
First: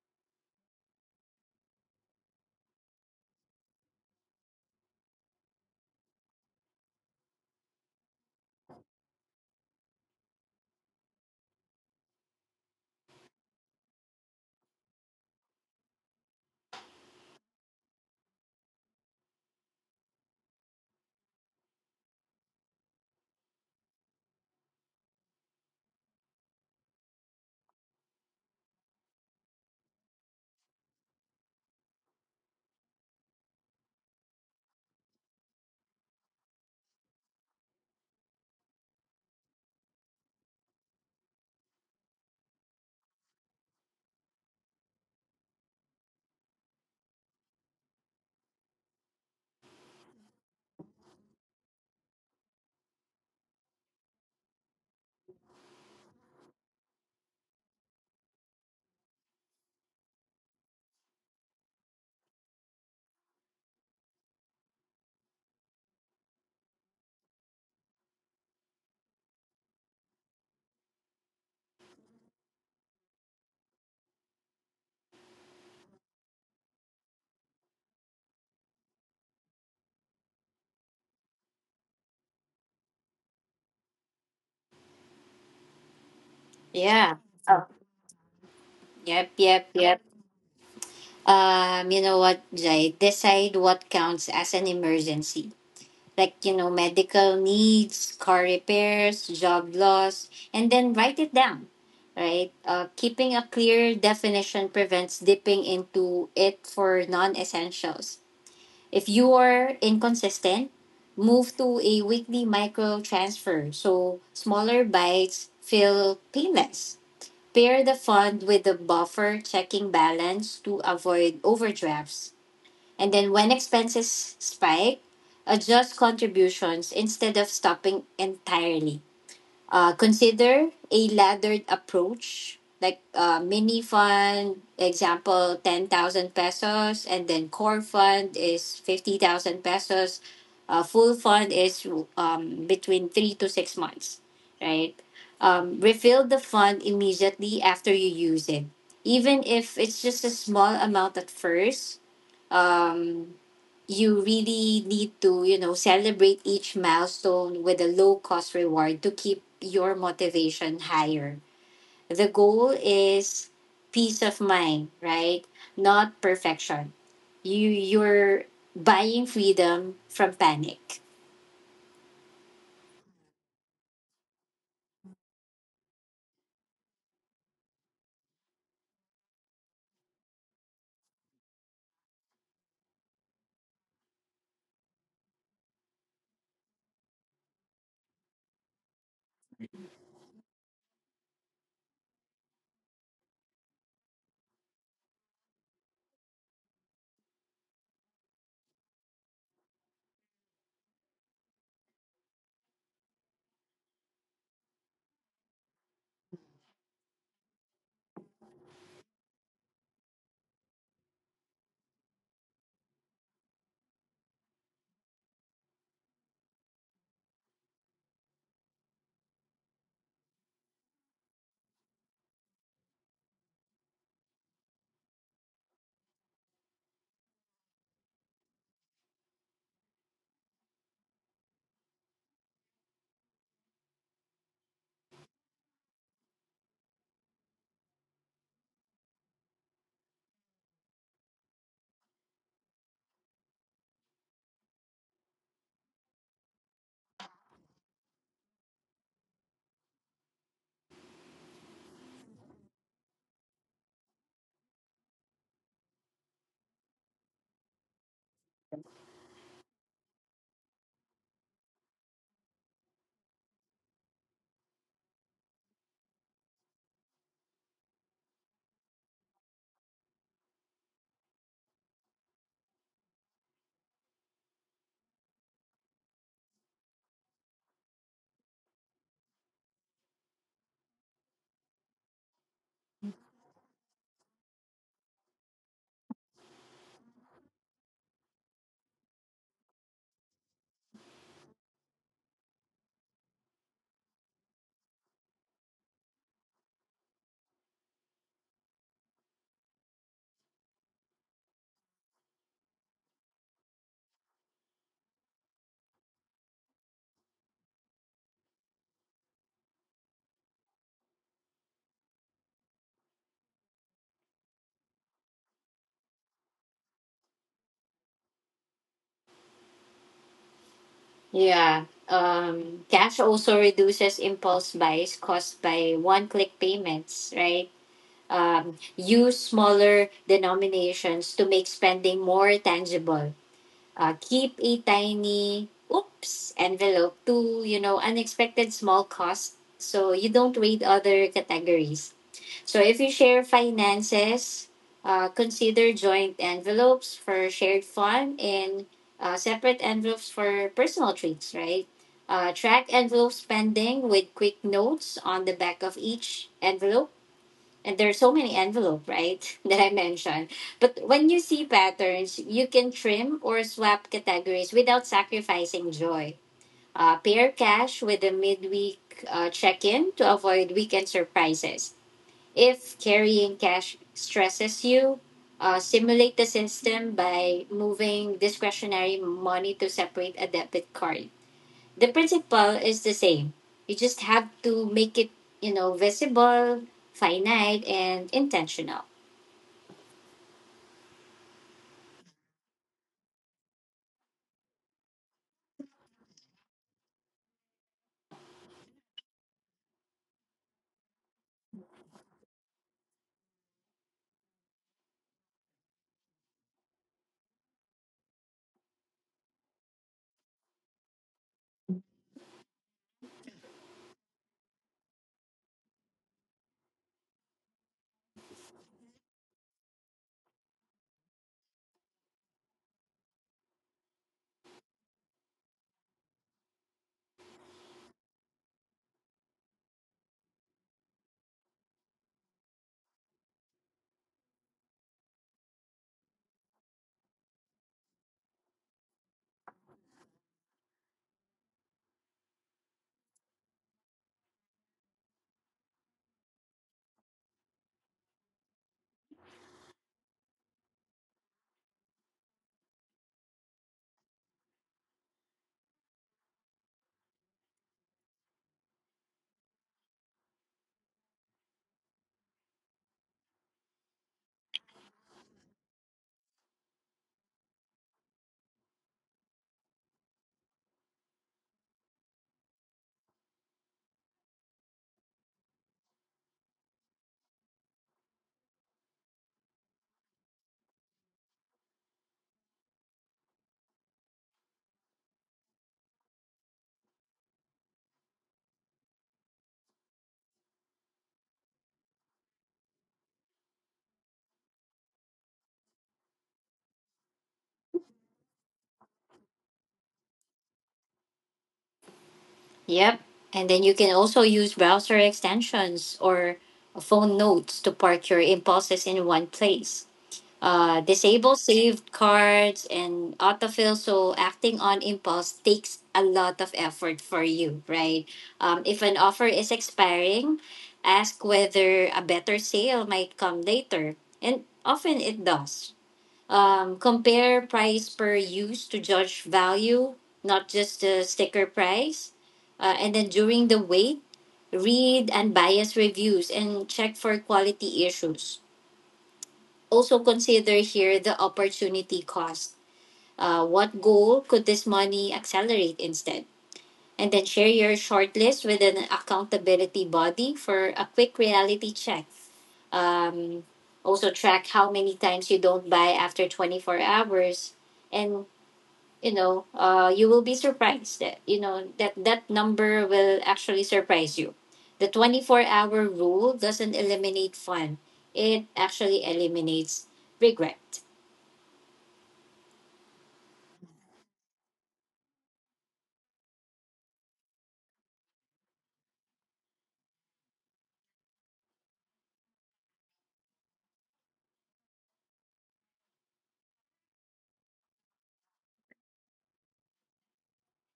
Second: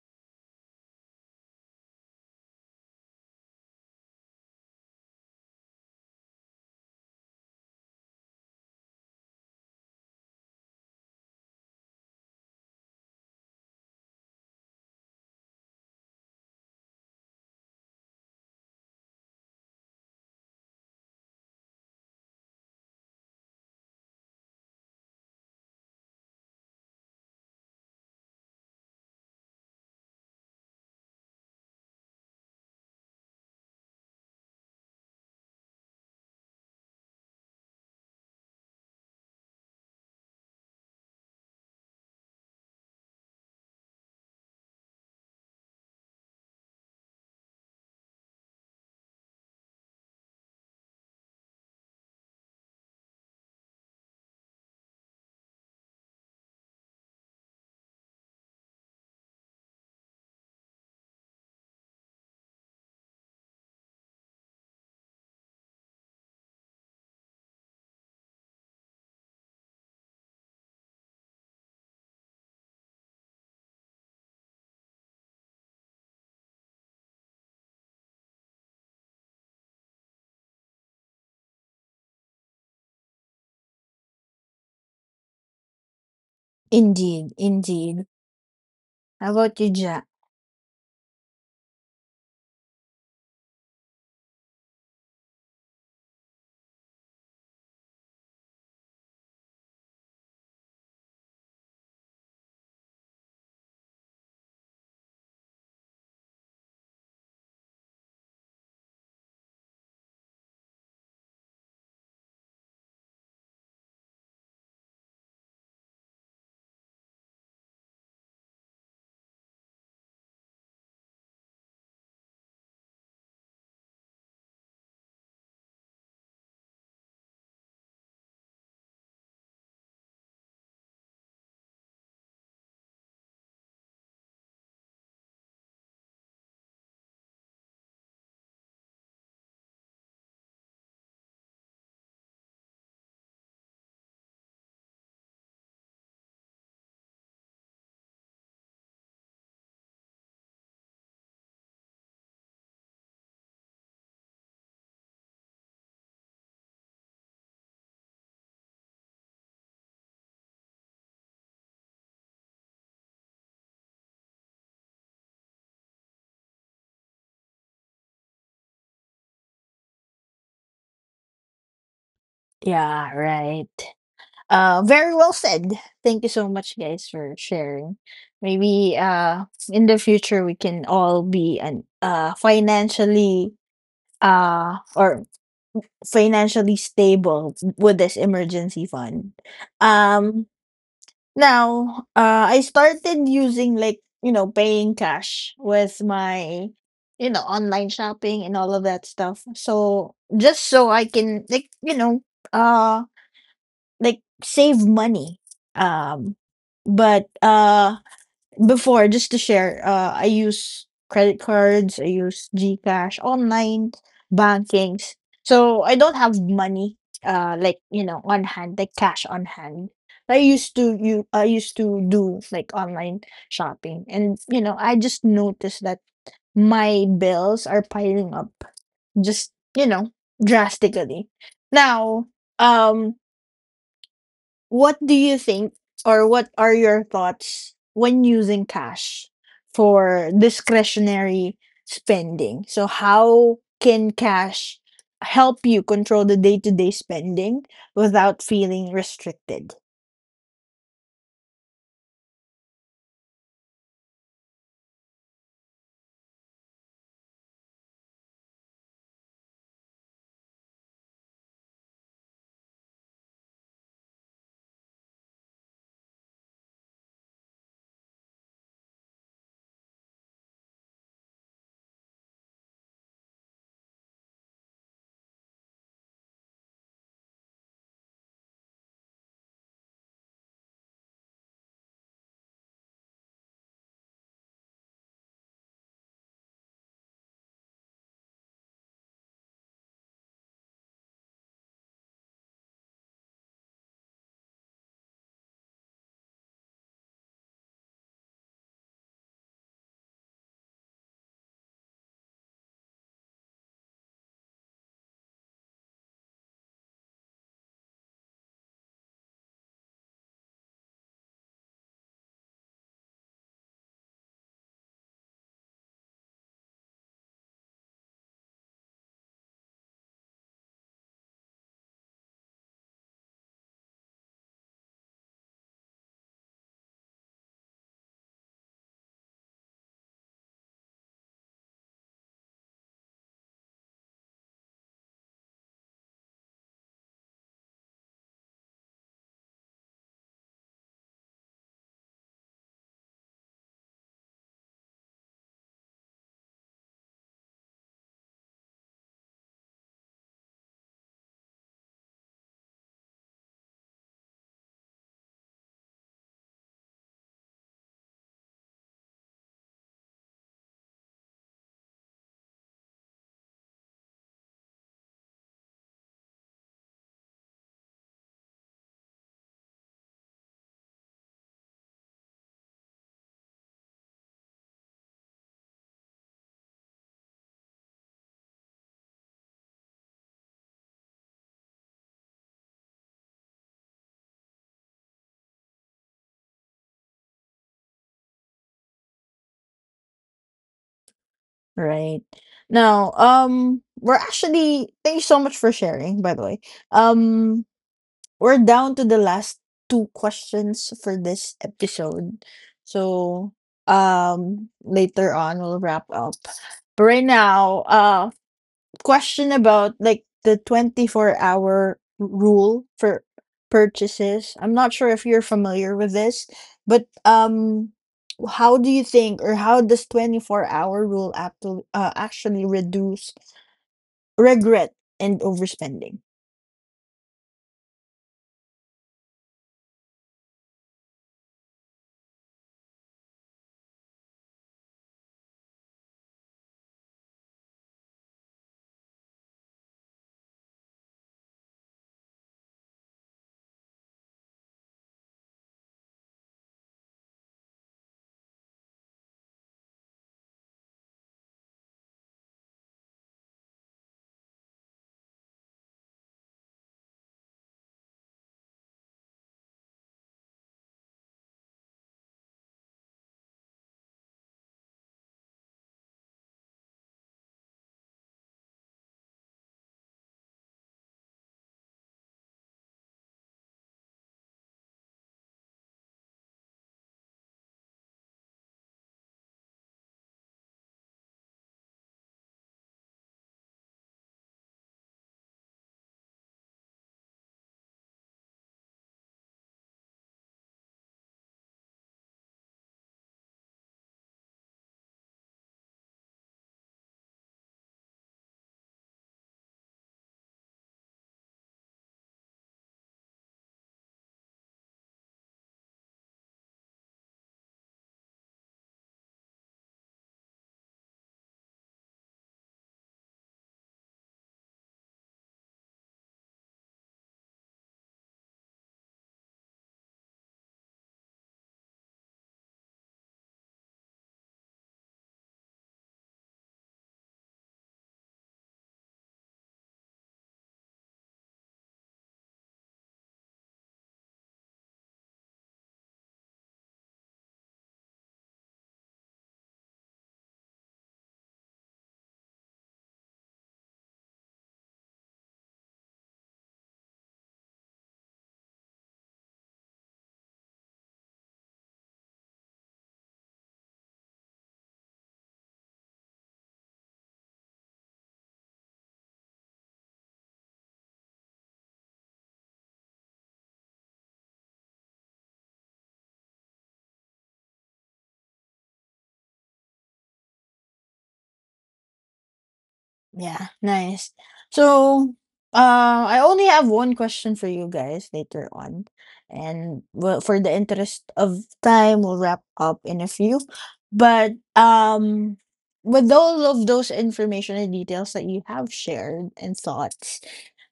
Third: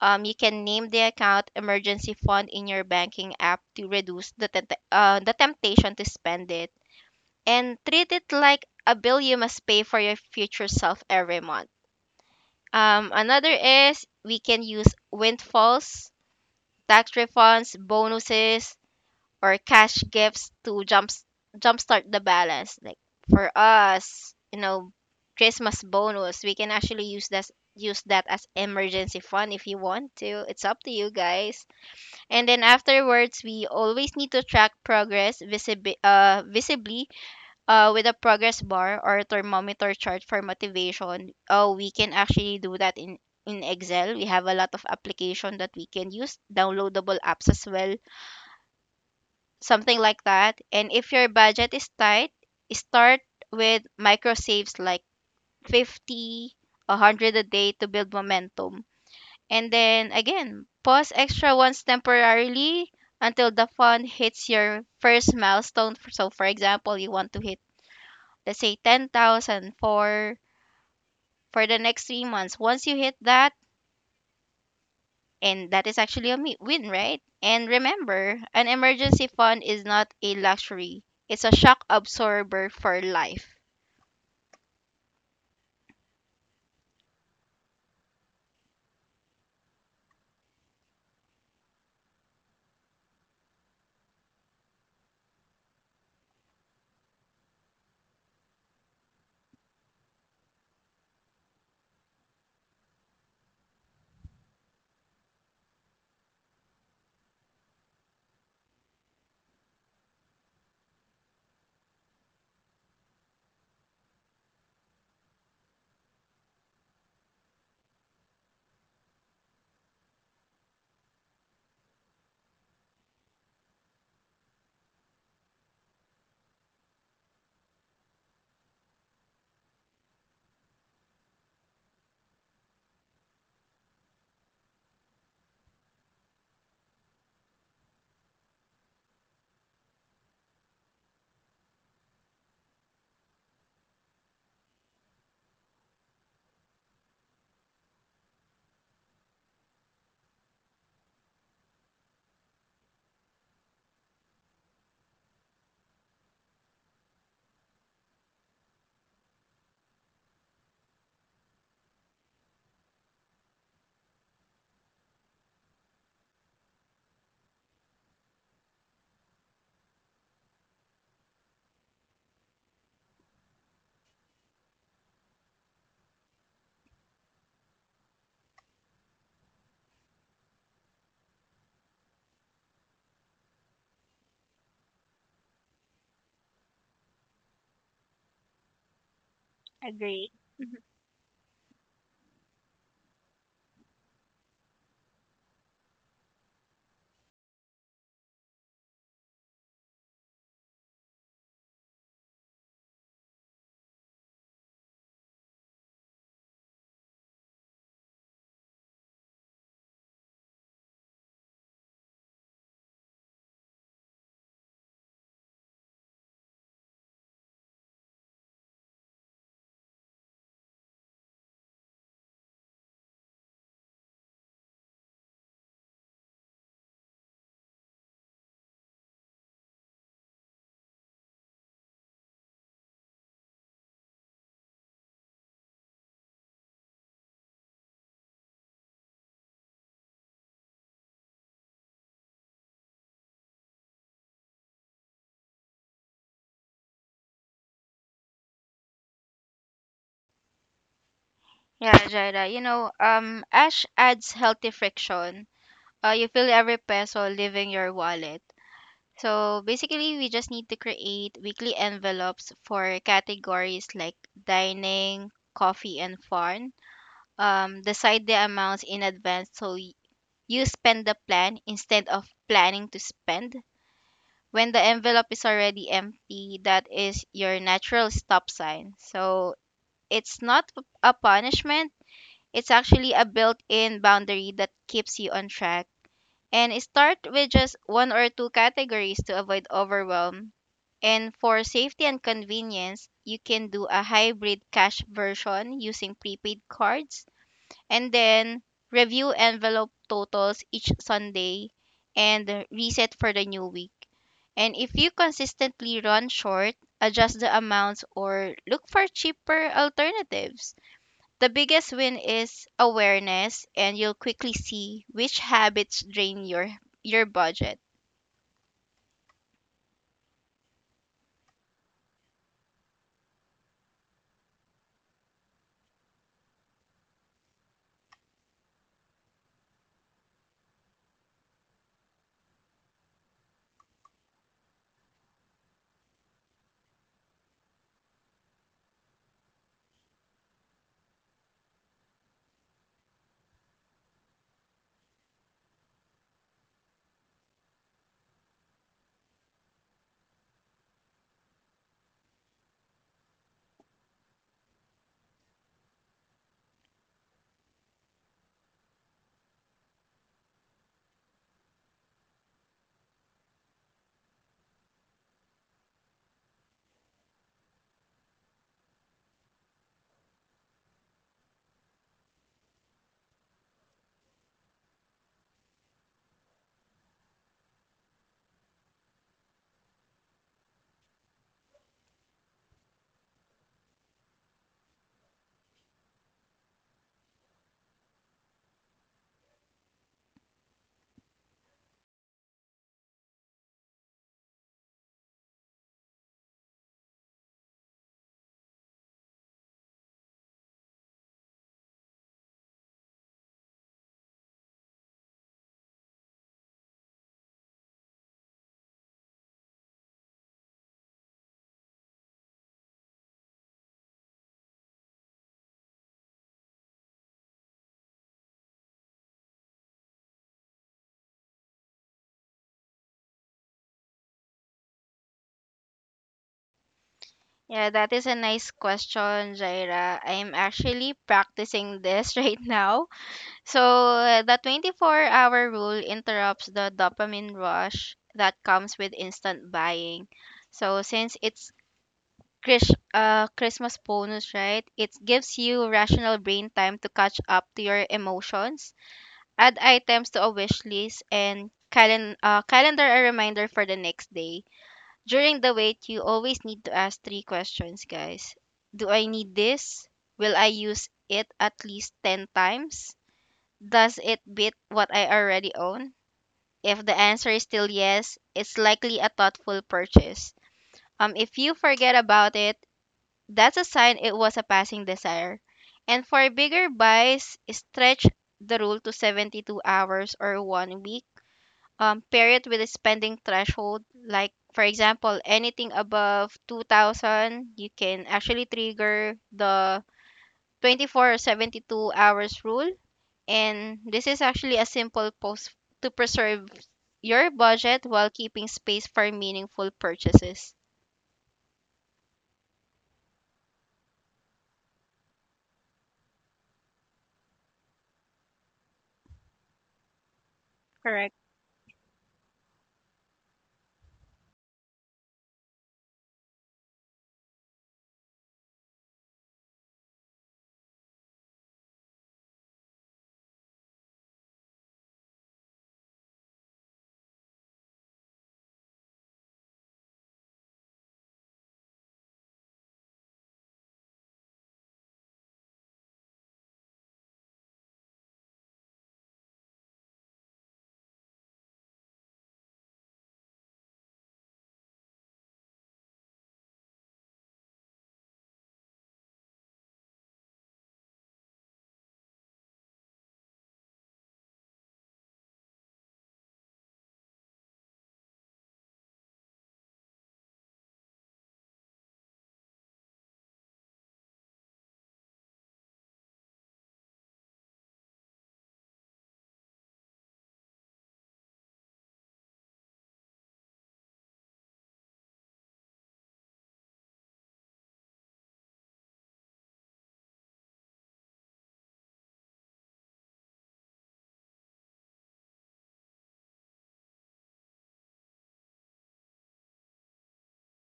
Speaker 1: You can name the account emergency fund in your banking app to reduce the temptation to spend it, and treat it like a bill you must pay for your future self every month. Another is we can use windfalls, tax refunds, bonuses, or cash gifts to jumpstart the balance. Like for us, you know, Christmas bonus, we can actually use that as emergency fund if you want to. It's up to you guys. And then afterwards, we always need to track progress visibly with a progress bar or thermometer chart for motivation. Oh, we can actually do that in Excel. We have a lot of application that we can use, downloadable apps as well, something like that. And if your budget is tight, start with micro saves like 50, 100 a day to build momentum. And then again, pause extra ones temporarily until the fund hits your first milestone. So for example, you want to hit, let's say, 10,000 for the next 3 months. Once you hit that, and that is actually a win, right? And remember, an emergency fund is not a luxury, it's a shock absorber for life.
Speaker 3: Yeah.
Speaker 2: Indeed,
Speaker 3: Oh.
Speaker 2: indeed. How
Speaker 3: Yep,
Speaker 2: about
Speaker 3: yep,
Speaker 2: you,
Speaker 3: yep.
Speaker 2: Jack?
Speaker 3: You know what, Jai? Decide what counts as an emergency, like you know medical needs, car repairs, job loss, and then write it down, right? Keeping a clear definition prevents dipping into it for non-essentials. If you are inconsistent, move to a weekly micro transfer, so smaller bites feel painless. Pair the fund with a buffer checking balance to avoid overdrafts, and then when expenses spike, adjust contributions instead of stopping entirely. Consider a laddered approach, like mini fund, example, 10,000 pesos, and then core fund is 50,000 pesos. Full fund is between 3 to 6 months, right? Refill the fund immediately after you use it, even if it's just a small amount at first. um, you really need to you know celebrate each milestone with a low cost reward to keep your motivation higher. The goal is peace of mind, right? Not perfection. You're buying freedom from panic.
Speaker 2: Yeah, right. Very well said. Thank you so much, guys, for sharing. Maybe in the future we can all be an uh or financially stable with this emergency fund.
Speaker 1: Agree.
Speaker 2: Um, now I started using like you know paying cash with my you know online shopping and all of that stuff. So just so I can like you know uh like, save money. Um, but, uh, before, just to share, I use credit cards, I use GCash, online bankings. So I don't have money, like, you know, on hand, like cash on hand. I used to you I used to do like online shopping, and you know, I just noticed that my bills are piling up just, you know, drastically. Now, um what do you think or what are your thoughts when using cash for discretionary spending? So how can cash help you control the day-to-day spending without feeling restricted?
Speaker 1: Yeah, Jaira, you know, Ash adds healthy friction. You feel every peso leaving your wallet. So basically, we just need to create weekly envelopes for categories like dining, coffee, and fun. Decide the amounts in advance so you spend the plan instead of planning to spend. When the envelope is already empty, that is your natural stop sign. So it's not a punishment, it's actually a built in boundary that keeps you on track. And start with just one or two categories to avoid overwhelm. And for safety and convenience, you can do a hybrid cash version using prepaid cards, and then review envelope totals each Sunday and reset for the new week. And if you consistently run short, adjust the amounts or look for cheaper alternatives. The biggest win is awareness, and you'll quickly see which habits drain your budget.
Speaker 3: Yeah, um, cash also reduces impulse buys caused by one click payments, right? Um, use smaller denominations to make spending more tangible. Keep a tiny oops envelope to, you know, unexpected small costs so you don't raid other categories. So if you share finances, consider joint envelopes for shared fun and separate envelopes for personal treats, right? Track envelope spending with quick notes on the back of each envelope. And there's so many envelope, right, [LAUGHS] that I mentioned, but when you see patterns you can trim or swap categories without sacrificing joy. Pair cash with a midweek check-in to avoid weekend surprises. If carrying cash stresses you, simulate the system by moving discretionary money to separate a debit card. The principle is the same. You just have to make it, you know, visible, finite, and intentional.
Speaker 2: Right. Now, we're actually thank you so much for sharing, by the way. Um, we're down to the last two questions for this episode. So, later on we'll wrap up. But right now, question about like the 24-hour rule for purchases. I'm not sure if you're familiar with this, but how do you think, or how does 24-hour rule actually reduce regret and overspending?
Speaker 1: Yeah, that is a nice question, Jaira. I'm actually practicing this [LAUGHS] right now. So the 24-hour rule interrupts the dopamine rush that comes with instant buying. So since it's Christmas bonus, right? It gives you rational brain time to catch up to your emotions, add items to a wish list, and calendar a reminder for the next day. During the wait, you always need to ask three questions, guys. Do I need this? Will I use it at least 10 times? Does it beat what I already own? If the answer is still yes, it's likely a thoughtful purchase. If you forget about it, that's a sign it was a passing desire. And for bigger buys, stretch the rule to 72 hours or 1 week. Pair it with a spending threshold, like for example, anything above 2,000, you can actually trigger the 24 or 72 hours rule, and this is actually a simple post to preserve your budget while keeping space for meaningful purchases.
Speaker 3: Yep. And then you can also use browser extensions or phone notes to park your impulses in one place.
Speaker 1: Correct.
Speaker 3: Disable saved cards and autofill, so acting on impulse takes a lot of effort for you, right? If an offer is expiring, ask whether a better sale might come later, and often it does. Compare price per use to judge value, not just the sticker price. And then during the wait, read unbiased reviews and check for quality issues. Also consider here the opportunity cost. What goal could this money accelerate instead? And then share your shortlist with an accountability body for a quick reality check. Um, also track how many times you don't buy after 24 hours, and you know you will be surprised that you know that number will actually surprise you. The 24-hour rule doesn't eliminate fun, it actually eliminates regret.
Speaker 2: Yeah, nice. So, I only have one question for you guys later on. And well, for the interest of time, we'll wrap up in a few. But with all of those information and details that you have shared and thoughts,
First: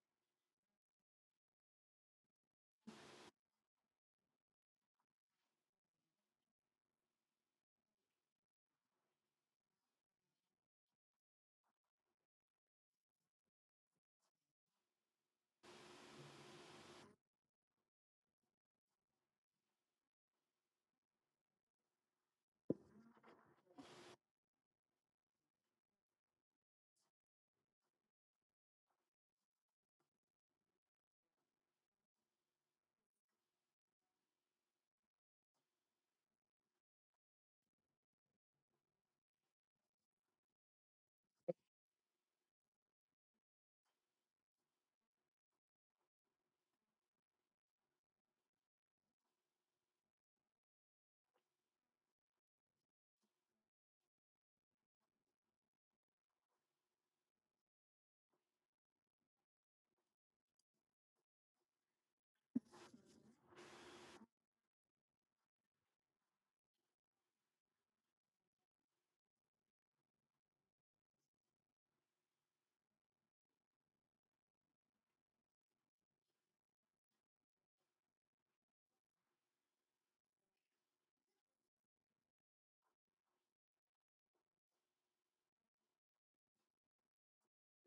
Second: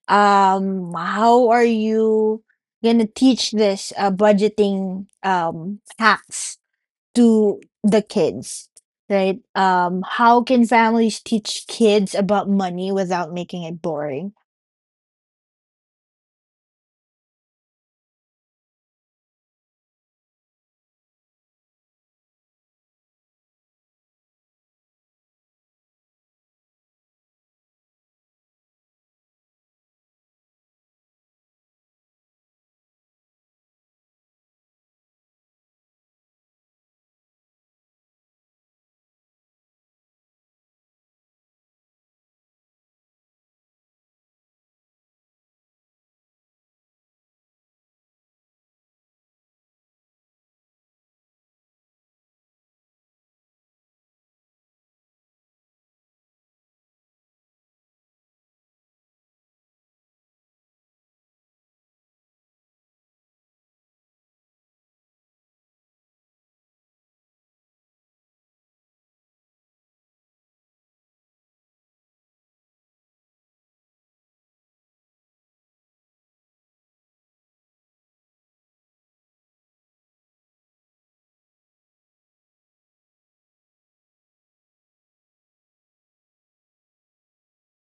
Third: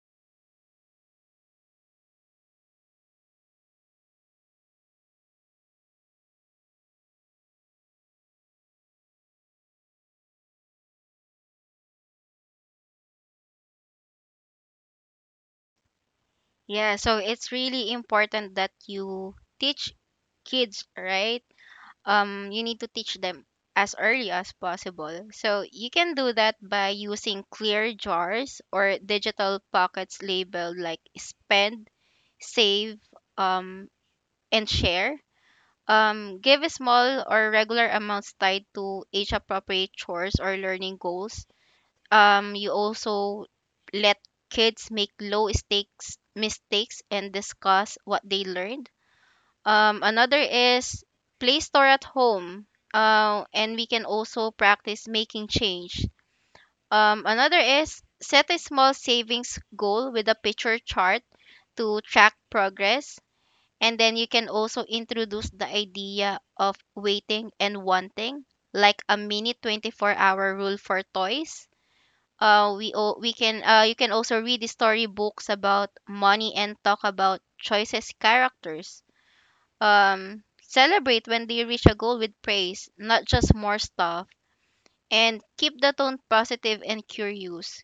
Speaker 2: how are you gonna teach this budgeting hacks to the kids, right? How can families teach kids about money without making it boring?
Speaker 1: Yeah, so it's really important that you teach kids, right? You need to teach them as early as possible. So you can do that by using clear jars or digital pockets labeled like spend, save, um, and share. Give small or regular amounts tied to age appropriate chores or learning goals. You also let kids make low stakes mistakes and discuss what they learned. Another is play store at home. And we can also practice making change. Another is set a small savings goal with a picture chart to track progress, and then you can also introduce the idea of waiting and wanting, like a mini 24-hour rule for toys. We can you can also read the storybooks about money and talk about choices characters. Celebrate when they reach a goal with praise, not just more stuff. And keep the tone positive and curious.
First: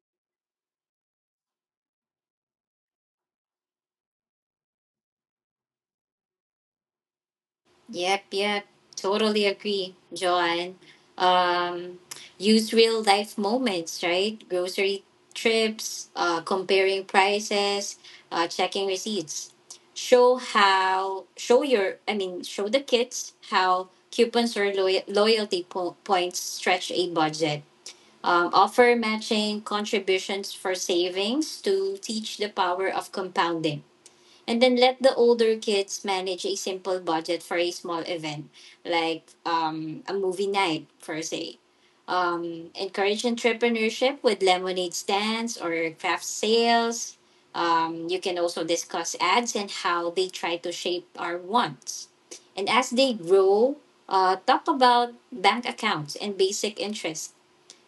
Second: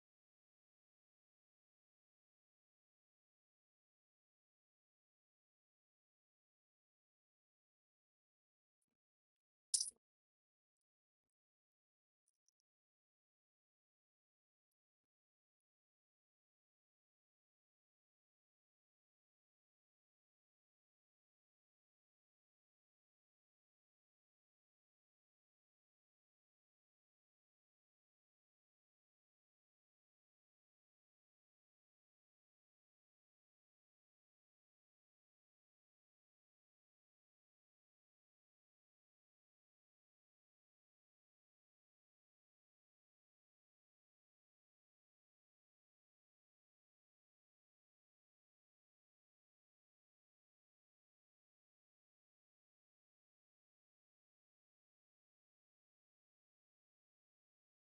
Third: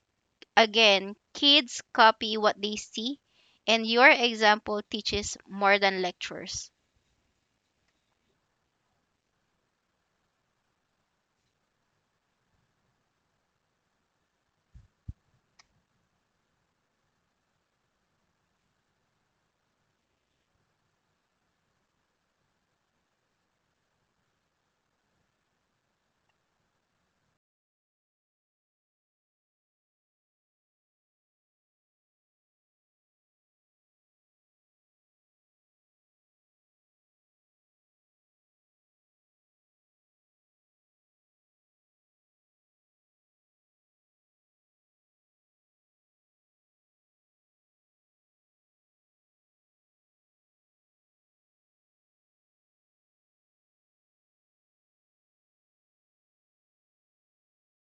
Speaker 1: Again, kids copy what they see, and your example teaches more than lectures.
Speaker 3: Yep. Totally agree, Joanne. Um, use real life moments, right? Grocery trips, comparing prices, checking receipts. Show how, show your, I mean, show the kids how coupons or loyalty points stretch a budget. Offer matching contributions for savings to teach the power of compounding. And then let the older kids manage a simple budget for a small event, like a movie night, per se. Encourage entrepreneurship with lemonade stands or craft sales. You can also discuss ads and how they try to shape our wants. And as they grow, talk about bank accounts and basic interest.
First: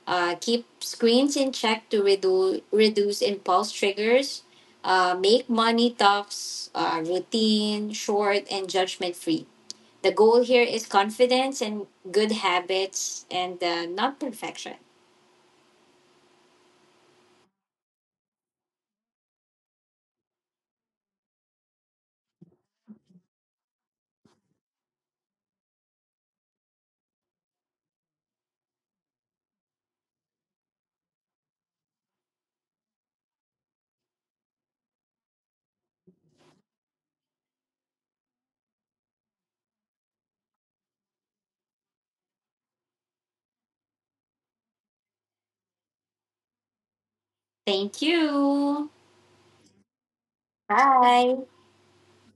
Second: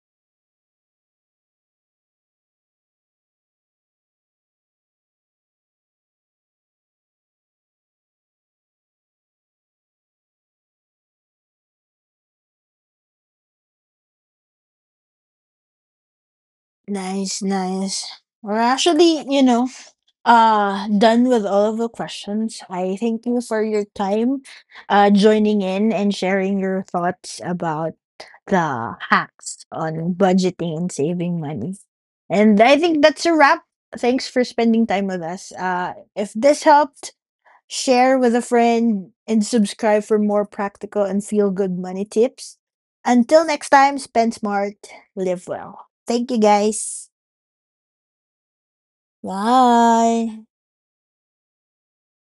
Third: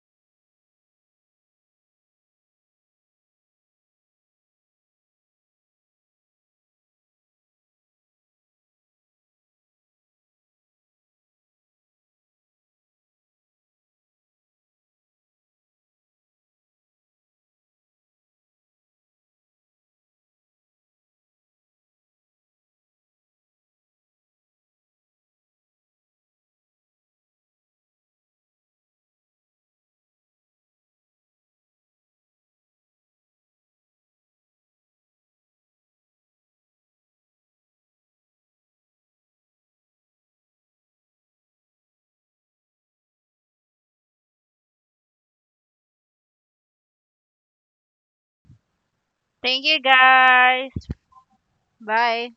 Speaker 3: Keep screens in check to reduce impulse triggers. Make money talks routine, short, and judgment free. The goal here is confidence and good habits and not perfection.
Speaker 2: Nice, nice. We're actually, you know, done with all of the questions. I thank you for your time, joining in and sharing your thoughts about the hacks on budgeting and saving money. And I think that's a wrap. Thanks for spending time with us. If this helped, share with a friend and subscribe for more practical and feel good money tips. Until next time, spend smart, live well. Thank you guys.
Speaker 3: Thank you.
Speaker 1: Thank you
Speaker 2: Bye.
Speaker 1: guys.
Speaker 3: Bye.
Speaker 1: Bye.